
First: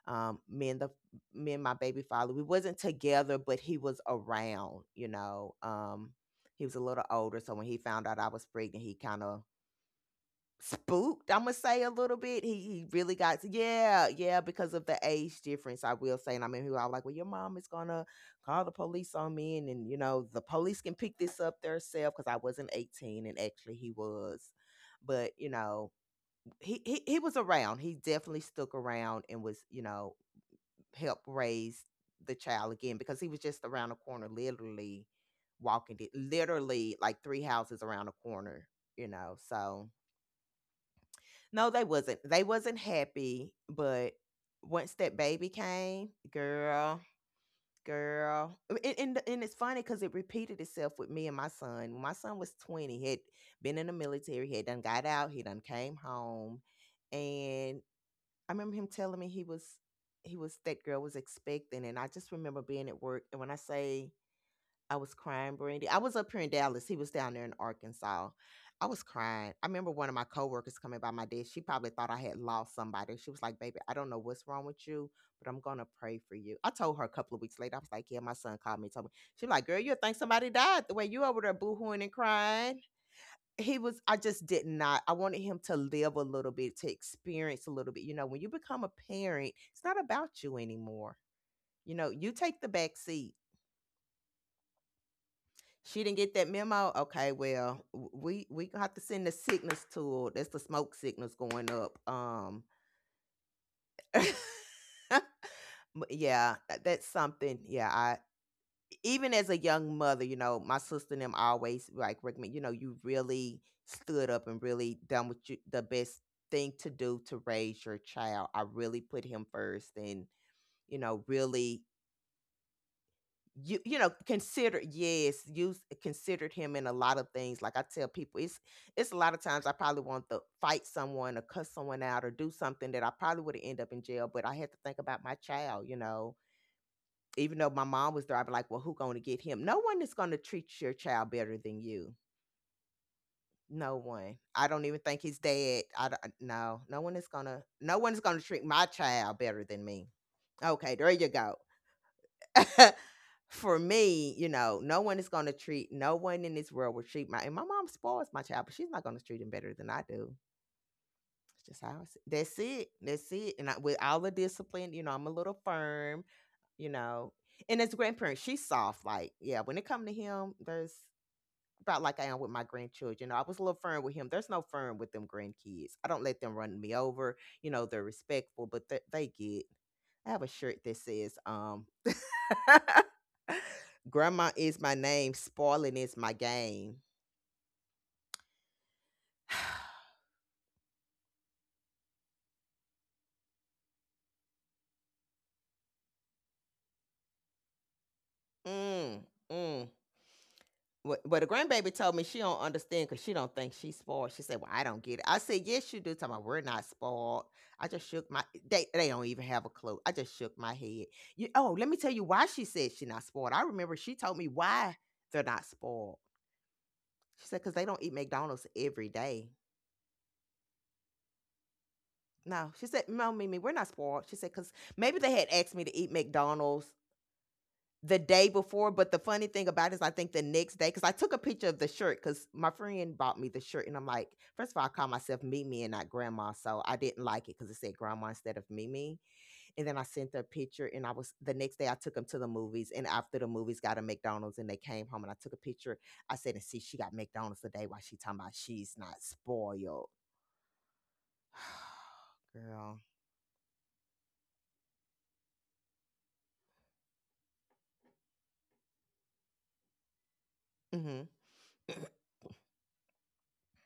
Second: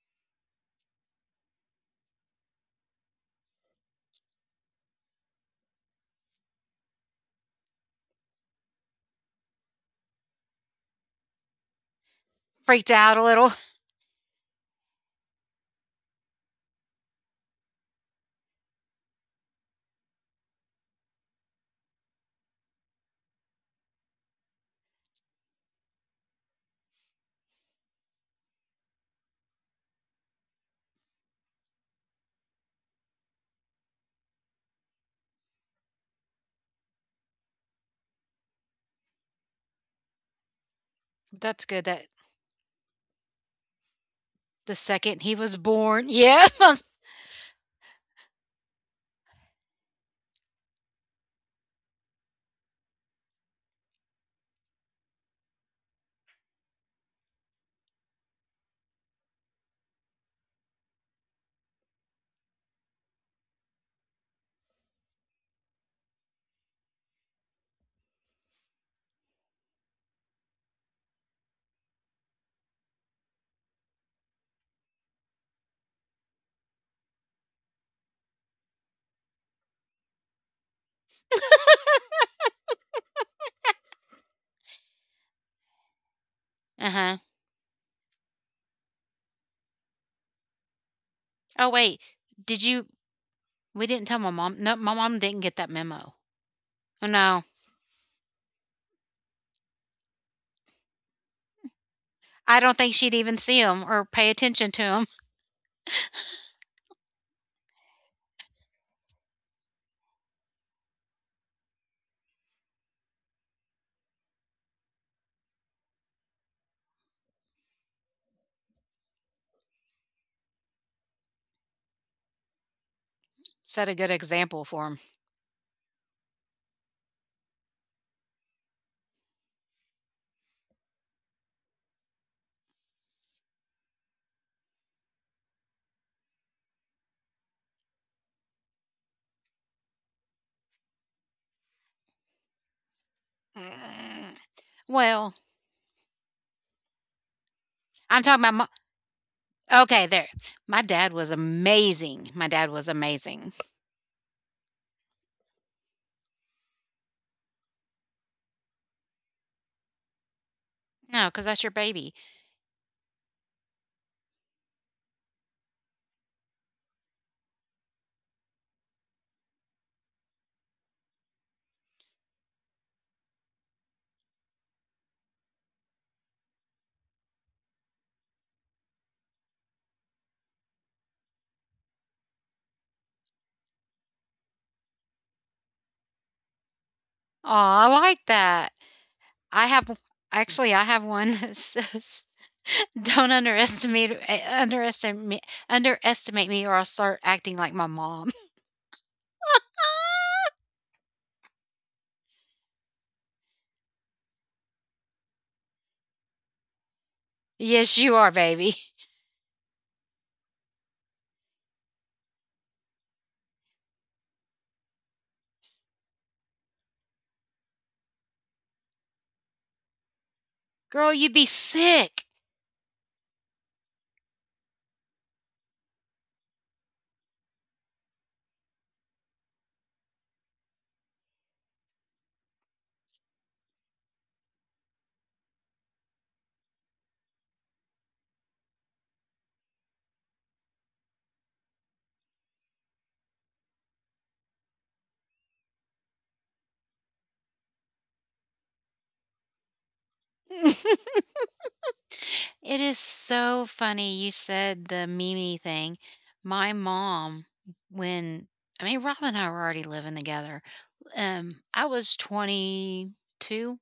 S2: Um, me and the me and my baby father, we wasn't together, but he was around, you know. He was a little older, so when he found out I was pregnant, he kind of spooked, Imma say a little bit. He
S1: Freaked
S2: really
S1: out a
S2: got,
S1: little.
S2: yeah, yeah, because of the age difference, I will say. And I mean, he was all like, well, your mom is gonna call the police on me, and then, you know, the police can pick this up themselves because I wasn't 18 and actually he was. But, you know, he was around. He definitely stuck around and was, you know, helped raise the child again because he was just around the corner, literally walking it, literally like three houses around the corner, you know. So
S1: That's
S2: no, they
S1: good. That
S2: wasn't. They wasn't happy, but
S1: the
S2: once that
S1: second he
S2: baby
S1: was
S2: came,
S1: born, yeah. uh
S2: girl, girl, and it's funny because it repeated itself with me and my son. When my son was 20. He had been in the military. He had done got out. He done came home, and I remember him telling me he was that girl was expecting, and I just remember being at work. And when I say I was crying, Brandy. I was up here in Dallas. He was down there in Arkansas. I was crying. I remember one of my coworkers coming by my desk. She probably thought I had lost somebody. She was like, "Baby, I don't know what's wrong with you, but I'm gonna pray for you." I told her a couple of weeks later. I was like, "Yeah, my son called me, told me." She was like, "Girl, you think somebody died the way you over there boohooing and crying." He was. I just did not. I wanted him to live a little bit, to
S1: huh.
S2: experience a little bit. You know, when you become a parent, it's not about you anymore.
S1: Oh
S2: You
S1: wait,
S2: know, you take
S1: did
S2: the
S1: you
S2: back seat.
S1: we didn't tell my mom. No, my mom didn't get that
S2: She didn't
S1: memo.
S2: get that memo?
S1: Oh,
S2: Okay,
S1: no,
S2: well, we gonna have to send the signals tool. That's the smoke signals going up.
S1: I don't think she'd even see him or
S2: But
S1: pay attention to him.
S2: yeah, that's something. Yeah, I even as a young mother, you know, my sister and them always like recommend, you know, you really stood up and really done what you the best thing to do to raise your child. I really put him first and, you know, really, you
S1: Set
S2: you
S1: a
S2: know
S1: good example
S2: considered,
S1: for him.
S2: yes, you considered him in a lot of things. Like I tell people, it's a lot of times I probably want to fight someone or cuss someone out or do something that I probably would have end up in jail, but I had to think about my child, you know. Even though my mom was there, I'd be like, well, who gonna get him? No one is gonna treat your child better than you. No one.
S1: Mm.
S2: I don't even think his
S1: Well,
S2: dad. I don't, no, no one is gonna no one is
S1: I'm
S2: gonna
S1: talking about.
S2: treat
S1: My,
S2: my child better than me.
S1: okay, there. My
S2: Okay, there
S1: dad
S2: you
S1: was
S2: go.
S1: amazing. My dad was amazing.
S2: For me, you know, no one is going to treat, no one in this world will treat my, and my mom spoils my child, but she's not going to treat him better than I do.
S1: No, because that's
S2: It's
S1: your
S2: just how I
S1: baby.
S2: see. That's it. That's it. And I, with all the discipline, you know, I'm a little firm, you know. And as a grandparent, she's soft. Like, yeah, when it come to him, there's about like I am with my grandchildren. I was a little firm with him. There's no firm with them grandkids. I don't let them run me over. You know, they're respectful, but they get. I have a shirt that says, "Grandma is my name, spoiling is my game."
S1: Oh, I like that. I have. Actually, I have one that says, "Don't underestimate underestimate me, or I'll start acting like my mom."
S2: Mm, mm. Well, the grandbaby told me she don't understand because she don't think she's spoiled. She said, "Well, I don't get it." I said, "Yes, you do." Talking about we're not spoiled. I
S1: Yes,
S2: just
S1: you
S2: shook
S1: are,
S2: my.
S1: baby.
S2: They don't even have a clue. I just shook my head. Let me tell you why she said she's not spoiled. I remember she told me why they're not spoiled. She said because they don't eat McDonald's every day.
S1: Girl, you'd be sick.
S2: No, she said, "No, Mimi, we're not spoiled." She said because maybe they had asked me to eat McDonald's the day before, but the funny thing about it is I think the next day, because I took a picture of the shirt because my friend bought me the shirt and I'm like, first of all, I call myself Mimi and not grandma. So I didn't like it because it said grandma instead of Mimi. And then I sent her a picture and I was the next day I took them to the movies and after the movies got a McDonald's and they came home and I took a picture. I said, and see, she got McDonald's today while she talking about she's not spoiled.
S1: It
S2: Girl.
S1: is so funny you said the Mimi thing. My mom, when Rob and I were already living together.
S2: Mm-hmm.
S1: Um,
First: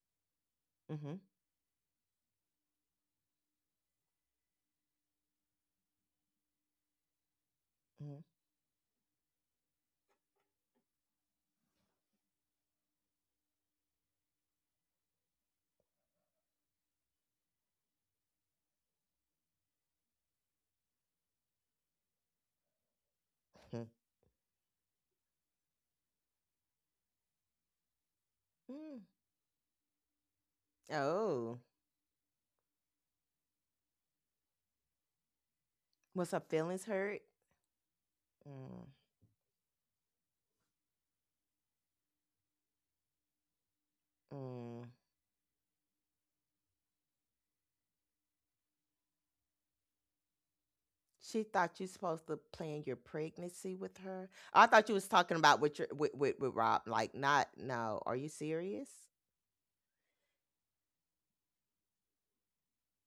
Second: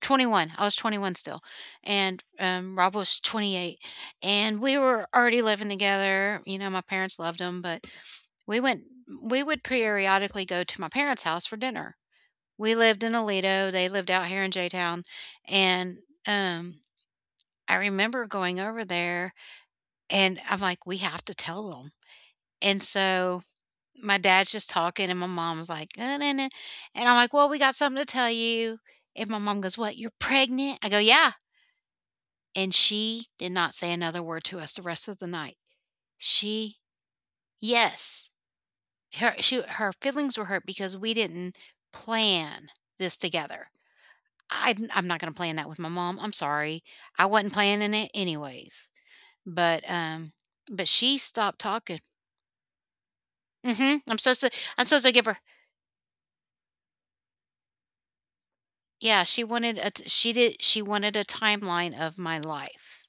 S1: 21. I was
S2: Mm-hmm.
S1: 21 still. And Rob was 28. And we were already living together. You know, my parents loved him, but
S2: Mm-hmm.
S1: we went, we would periodically go to my parents' house for dinner. We lived in Alito. They lived out here in J Town. And um, I remember going over there and I'm like, "We have to tell them." And so my dad's just talking, and my mom's like, nah, nah." And I'm like, "Well, we got something to tell you."
S2: mm
S1: And my mom goes, "What? You're pregnant?" I go, "Yeah."
S2: Oh.
S1: And she did not say another word to us the rest of the night.
S2: Was her
S1: She,
S2: feelings hurt?
S1: yes,
S2: Mm.
S1: her she her feelings were hurt because we didn't plan this together.
S2: Mm.
S1: I'm not going to plan that with my mom. I'm sorry. I wasn't planning it anyways. But um, but she
S2: She
S1: stopped
S2: thought you
S1: talking.
S2: supposed to plan your pregnancy with
S1: Mhm.
S2: her. I
S1: I'm
S2: thought you
S1: supposed
S2: was
S1: to give her
S2: talking about with your with Rob. Like, not no. Are you serious?
S1: yeah, she wanted a t she wanted a timeline of my life.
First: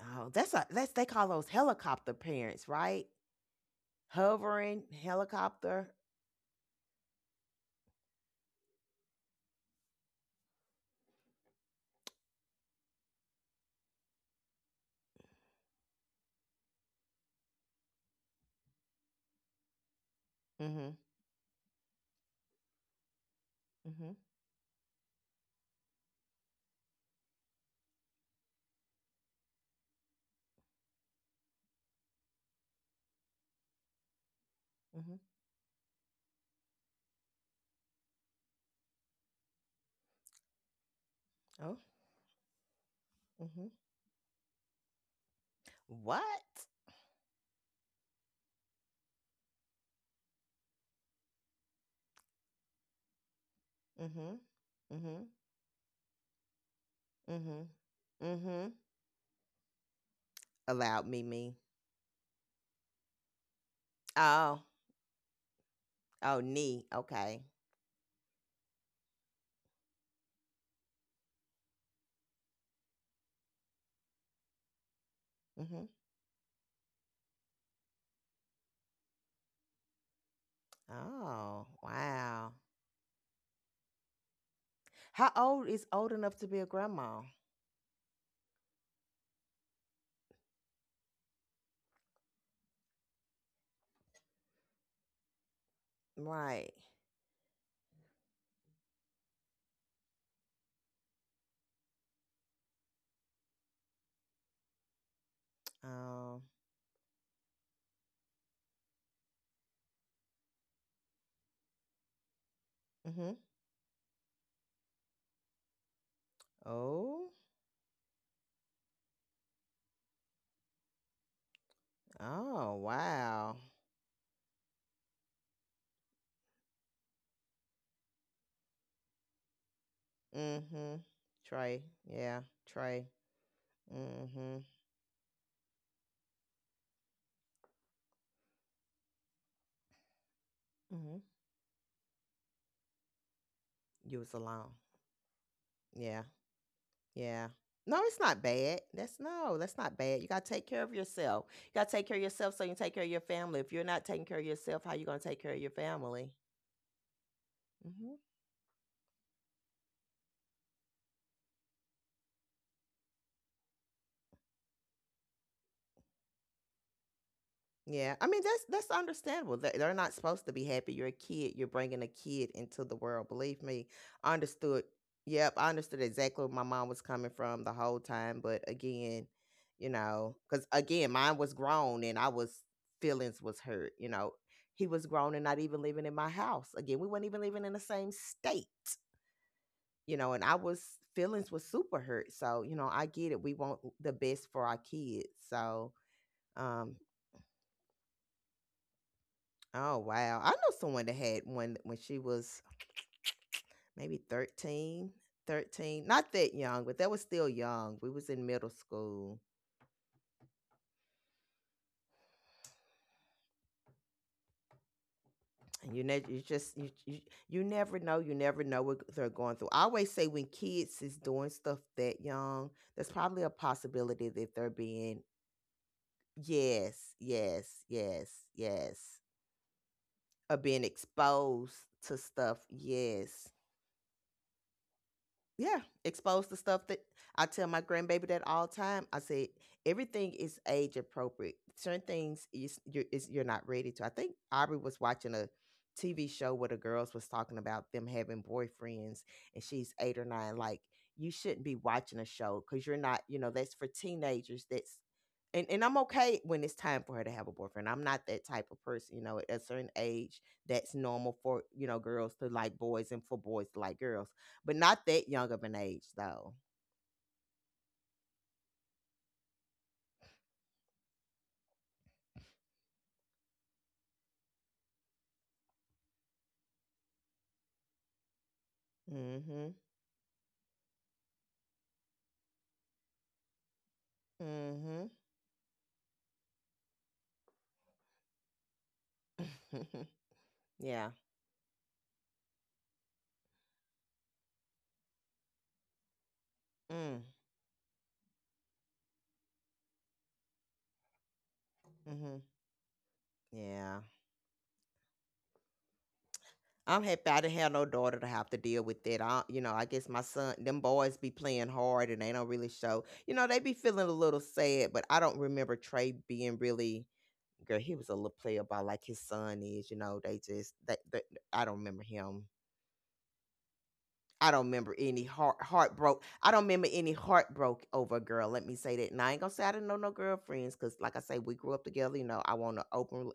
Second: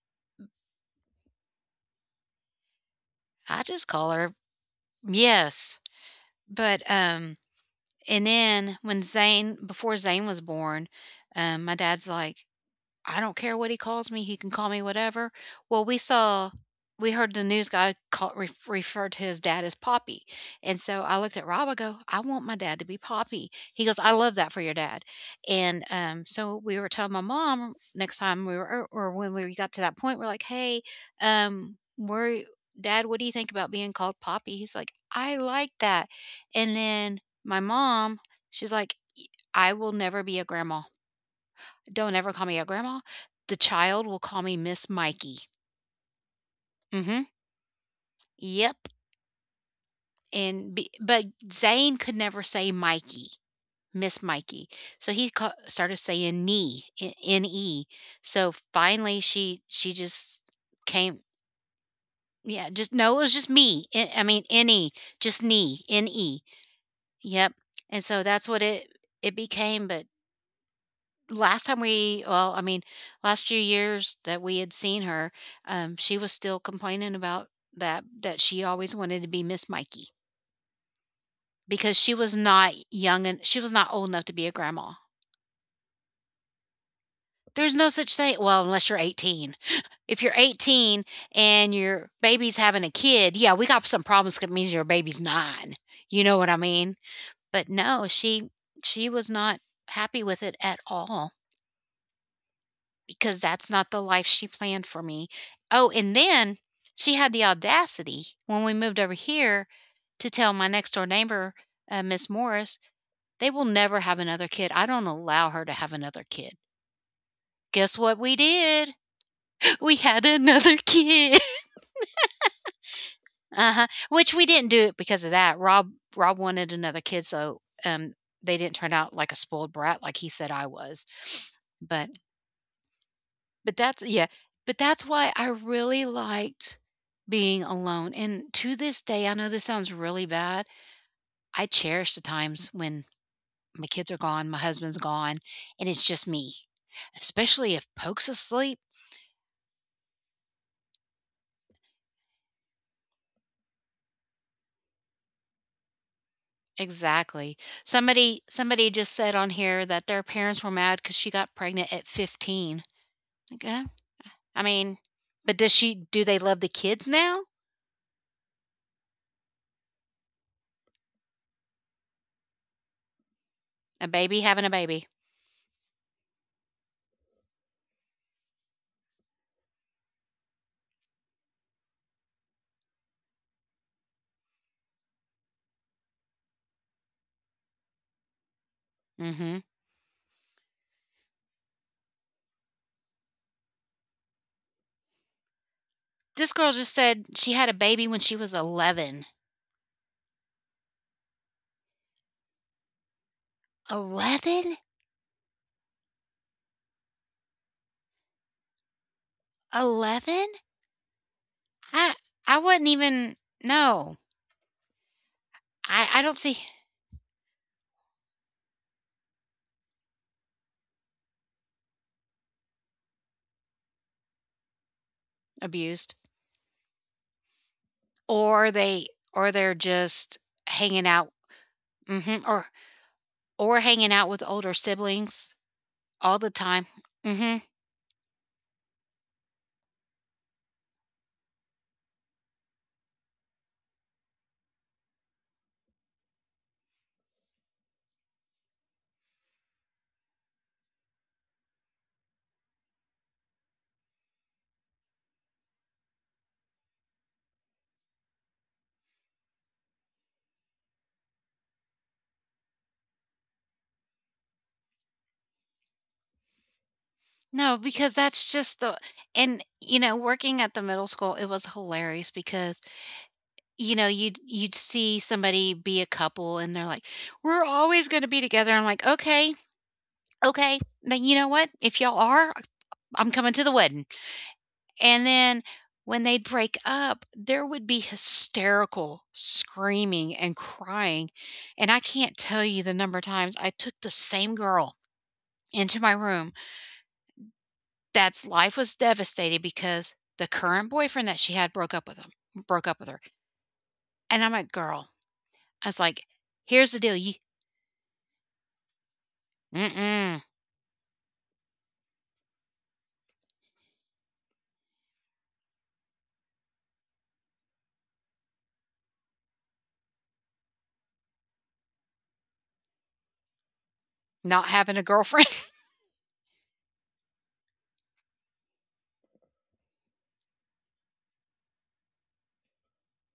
S2: Oh, that's they call those helicopter parents, right?
S1: I just call her
S2: Hovering
S1: yes.
S2: helicopter.
S1: But, and then when Zane before Zane was born, my dad's like, I don't care what he calls me, he can call me whatever. Well, we heard the news guy call, referred to his dad as Poppy. And
S2: Mm-hmm.
S1: so I looked at Rob, I go, I want my dad to be Poppy. He goes, I
S2: Mm-hmm.
S1: love that for your dad. And so we were telling my mom next time we were, or when we got to that point, we're like, hey, um, we're, dad, what do you think about being called Poppy? He's like,
S2: Mm-hmm.
S1: I like that. And then my mom, she's like, I will never be a grandma.
S2: Oh.
S1: Don't ever call me a grandma. The
S2: Mm-hmm.
S1: child will call me Miss Mikey.
S2: What?
S1: Mm-hmm. Yep. But Zane could never say Mikey, Miss
S2: Mm-hmm.
S1: Mikey. So
S2: Mm-hmm.
S1: he started saying knee, N
S2: Mm-hmm.
S1: E. So
S2: Mm-hmm.
S1: finally, she just
S2: Allowed me
S1: came.
S2: me.
S1: Yeah, just no, it was just me. I mean,
S2: Oh.
S1: N E, just knee, N
S2: Oh,
S1: E.
S2: knee. Okay.
S1: Yep. And so that's what it became. But last time we well, I mean, last few years that we had seen her,
S2: Mm-hmm.
S1: she was still complaining about that she always wanted to be Miss Mikey
S2: Oh,
S1: because she was
S2: wow.
S1: not young and she was not old enough to be a grandma.
S2: How old is old enough to be a grandma?
S1: There's no such thing. Well, unless you're 18. If you're 18 and your baby's having a kid, yeah, we got some problems 'cause it means your baby's nine. You know what I
S2: Right.
S1: mean? But no, she was not happy with it at all, because that's not the life she planned for me. Oh, and
S2: Um.
S1: then she had the audacity when we moved over here to tell my next door neighbor, Miss Morris,
S2: Hmm
S1: they will never have another kid. I don't allow her to have another kid.
S2: Oh.
S1: Guess what we did? We had another kid.
S2: Oh. Wow.
S1: Uh-huh. Which we didn't do it because of that. Rob wanted another kid, so they didn't turn out like a spoiled brat like he said I
S2: Mm-hmm.
S1: was.
S2: Trey.
S1: But
S2: Yeah. Trey.
S1: But that's yeah,
S2: Mm-hmm.
S1: but that's why I really liked being alone, and to this day, I know this sounds really bad,
S2: Mm-hmm.
S1: I cherish the times when my kids are
S2: You was
S1: gone, my
S2: alone.
S1: husband's gone, and it's
S2: Yeah.
S1: just me,
S2: Yeah.
S1: especially if
S2: No, it's
S1: Poke's
S2: not
S1: asleep.
S2: bad. That's no, that's not bad. You gotta take care of yourself. You gotta take care of yourself so you can take care of your family. If you're not taking care of yourself, how you gonna take care of your family?
S1: Exactly.
S2: Mm-hmm.
S1: Somebody just said on here that their parents were mad because she got pregnant at 15. Okay. I mean, but does she do they love the kids now?
S2: Yeah, I mean that's understandable. They- They're not supposed to be happy. You're a kid. You're bringing a kid into the world. Believe me,
S1: A
S2: I
S1: baby having a
S2: understood.
S1: baby.
S2: Yep, I understood exactly where my mom was coming from the whole time. But again, you know, because again, mine was grown and I was feelings was hurt. You know, he was grown and not even living in my house. Again, we weren't even living in the same state.
S1: Mhm.
S2: You know, and I was feelings was super hurt. So you know, I get it. We want the best for our kids. So
S1: This girl just
S2: um,
S1: said she had a baby when she was 11.
S2: Oh, wow. I know someone that had one when she was maybe
S1: 11?
S2: 13, not that young, but that was still young. We was in middle school.
S1: 11? I I wouldn't even no.
S2: And you
S1: I
S2: ne-
S1: don't
S2: you
S1: see
S2: just you, you you never know what they're going through. I always say when kids is doing stuff that young, there's probably a possibility that they're being
S1: abused
S2: yes, yes, yes,
S1: or
S2: yes,
S1: they or they're just
S2: of being
S1: hanging out
S2: exposed to
S1: mhm,
S2: stuff. Yes.
S1: or hanging out with older siblings
S2: Yeah,
S1: all
S2: expose
S1: the
S2: the
S1: time.
S2: stuff that I
S1: Mhm.
S2: tell my grandbaby that all the time. I said everything is age appropriate. Certain things is you're not ready to. I think Aubrey was watching a TV show where the girls was talking about them having boyfriends, and she's eight or nine. Like you shouldn't be watching a show because you're not. You know that's for teenagers. That's and I'm okay when it's time for her to have a boyfriend. I'm not that type of person, you know, at a certain age that's normal for, you know, girls to like boys and for boys to like girls but not that young of an age though.
S1: No, because that's just the and you know, working at the middle school, it was hilarious because you know, you'd see somebody be a couple and they're like, "We're always going to be together." I'm like,
S2: Mm
S1: "Okay.
S2: Mhm.
S1: Okay. Then you know what? If y'all are, I'm coming to the wedding."
S2: mm
S1: And then when they'd break up, there would be hysterical
S2: Mhm.
S1: screaming and
S2: Yeah.
S1: crying, and I can't tell you the number of times I took the same girl into my room
S2: Mm.
S1: that's life was devastated because the current boyfriend that she had broke
S2: mm
S1: up with him
S2: Mhm.
S1: broke up with her.
S2: Yeah.
S1: And I'm like, "Girl," I was like, "Here's
S2: I'm
S1: the deal,
S2: happy I
S1: you
S2: didn't have no daughter to have to deal with that. I, you know, I guess my
S1: mm-mm,
S2: son, them boys be playing hard and they don't really show. You know, they be feeling a little sad, but I don't remember Trey being really. Girl, he was a little player about like his son is. You know, they I don't remember him I
S1: not
S2: don't remember
S1: having a
S2: any
S1: girlfriend,
S2: heartbroke. I don't remember any heartbroke over a girl. Let me say that. And I ain't gonna say I didn't know no girlfriends because, like I say, we grew up together. You know, I want to open,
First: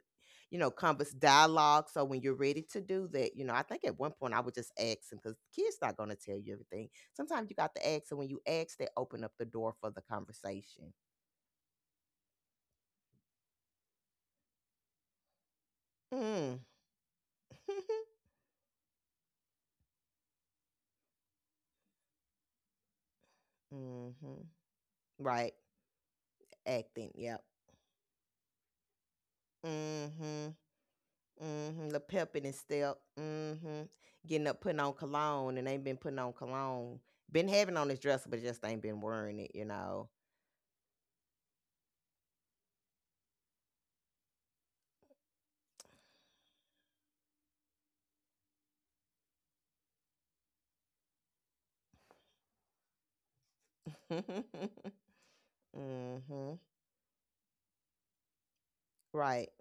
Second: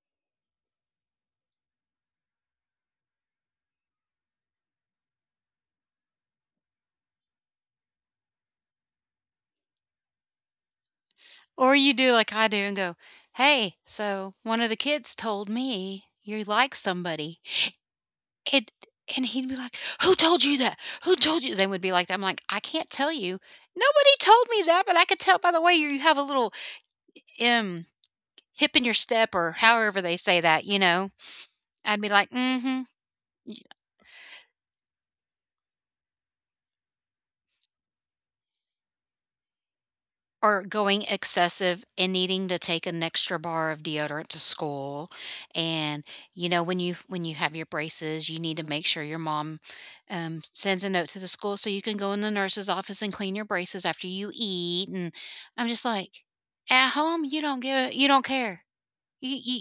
S2: you know, converse dialogue. So when you're ready to do that, you know, I think at one point I would just ask them because kids not gonna tell you everything. Sometimes you got to ask, and when you ask, they open up the door for the conversation.
S1: or you do like I do and go, hey, so one of the kids told me you
S2: Mm.
S1: like somebody.' And he'd be like, "Who told you that? Who told you?" They would be like that. I'm like, "I can't tell you. Nobody
S2: Mm-hmm.
S1: told me that, but I could tell by
S2: Right.
S1: the way you have a little
S2: Acting. Yep.
S1: um hip in your step or however they say
S2: Hmm.
S1: that, you know."
S2: Mhm, the
S1: I'd be like,
S2: pep in his
S1: "Mm-hmm.
S2: step. Mhm. Getting up, putting on cologne, and ain't been putting on cologne. Been having on his dresser, but just ain't been wearing it, you know.
S1: Or going excessive and needing to take an extra bar of deodorant to school, and, you know, when you have your braces, you need to make sure your mom, sends a note to the school so you can go in the nurse's office and clean your braces after you eat, and I'm just like,
S2: Mhm.
S1: "At home, you don't care. You
S2: Right.
S1: you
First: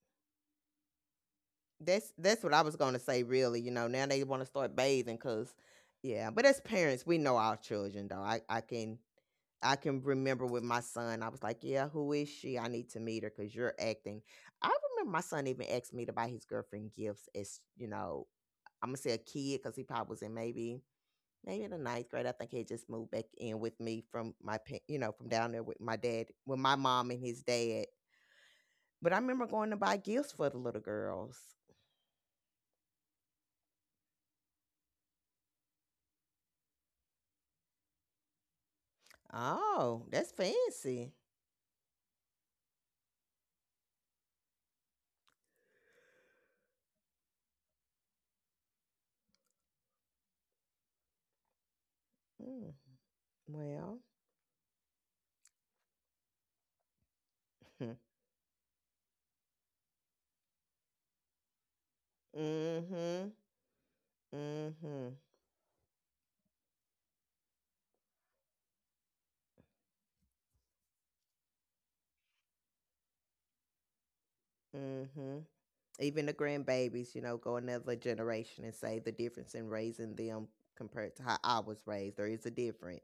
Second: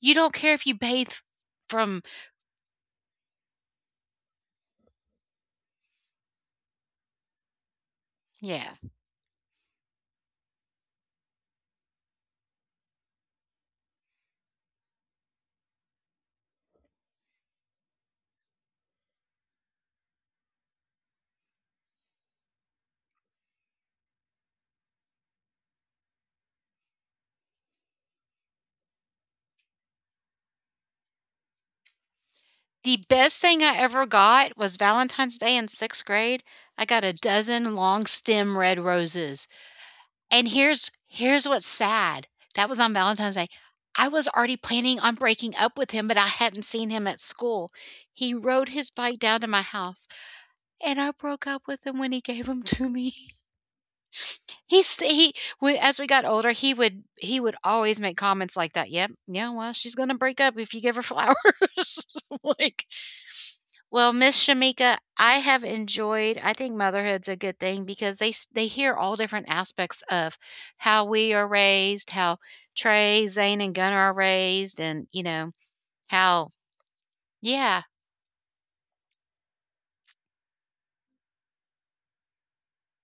S1: you don't care if you bathe from."
S2: That's what I was gonna say. Really, you know, now they want to start bathing, cause yeah. But as parents, we know our children, though. I
S1: Yeah.
S2: can I can remember with my son, I was like, yeah, who is she? I need to meet her, cause you're acting. I remember my son even asked me to buy his girlfriend gifts as you know I'm gonna say a kid because he probably was in maybe in the ninth grade. I think he had just moved back in with me from you know from down there with my dad with my mom and his dad. But I remember going to buy gifts for the little girls.
S1: The best thing I ever got was Valentine's Day in 6th grade. I got a dozen long stem red roses.
S2: Oh, that's
S1: And here's
S2: fancy.
S1: here's what's sad. That was on Valentine's Day. I was already planning on breaking up with him, but I hadn't seen him at school. He rode his bike down to my house, and I broke up with him when he gave him
S2: Mm,
S1: to me.
S2: well,
S1: He s- he when, as we got older, he would always make comments like that. Yep, yeah, well, she's gonna break up if you give her flowers. like
S2: mm-hmm,
S1: well, Miss Shamika,
S2: mm-hmm,
S1: I have enjoyed I think motherhood's a good thing because they hear all different aspects of how we are raised, how Trey, Zane, and Gunnar are raised, and you
S2: mm-hmm.
S1: know,
S2: Even the
S1: how
S2: grandbabies, you know, go
S1: yeah,
S2: another generation and say the difference in raising them compared to how I was raised. There is a difference.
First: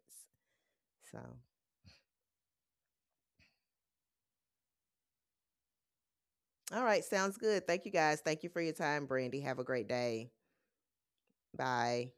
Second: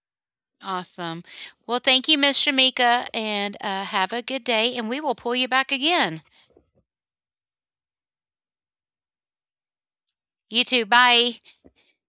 S2: So
S1: awesome. Well, thank you, Miss Shamika, and have a good day, and we will pull you back again.
S2: all right, sounds good. Thank you guys. Thank you for your time, Brandy. Have a great day.
S1: You too. Bye.
S2: Bye.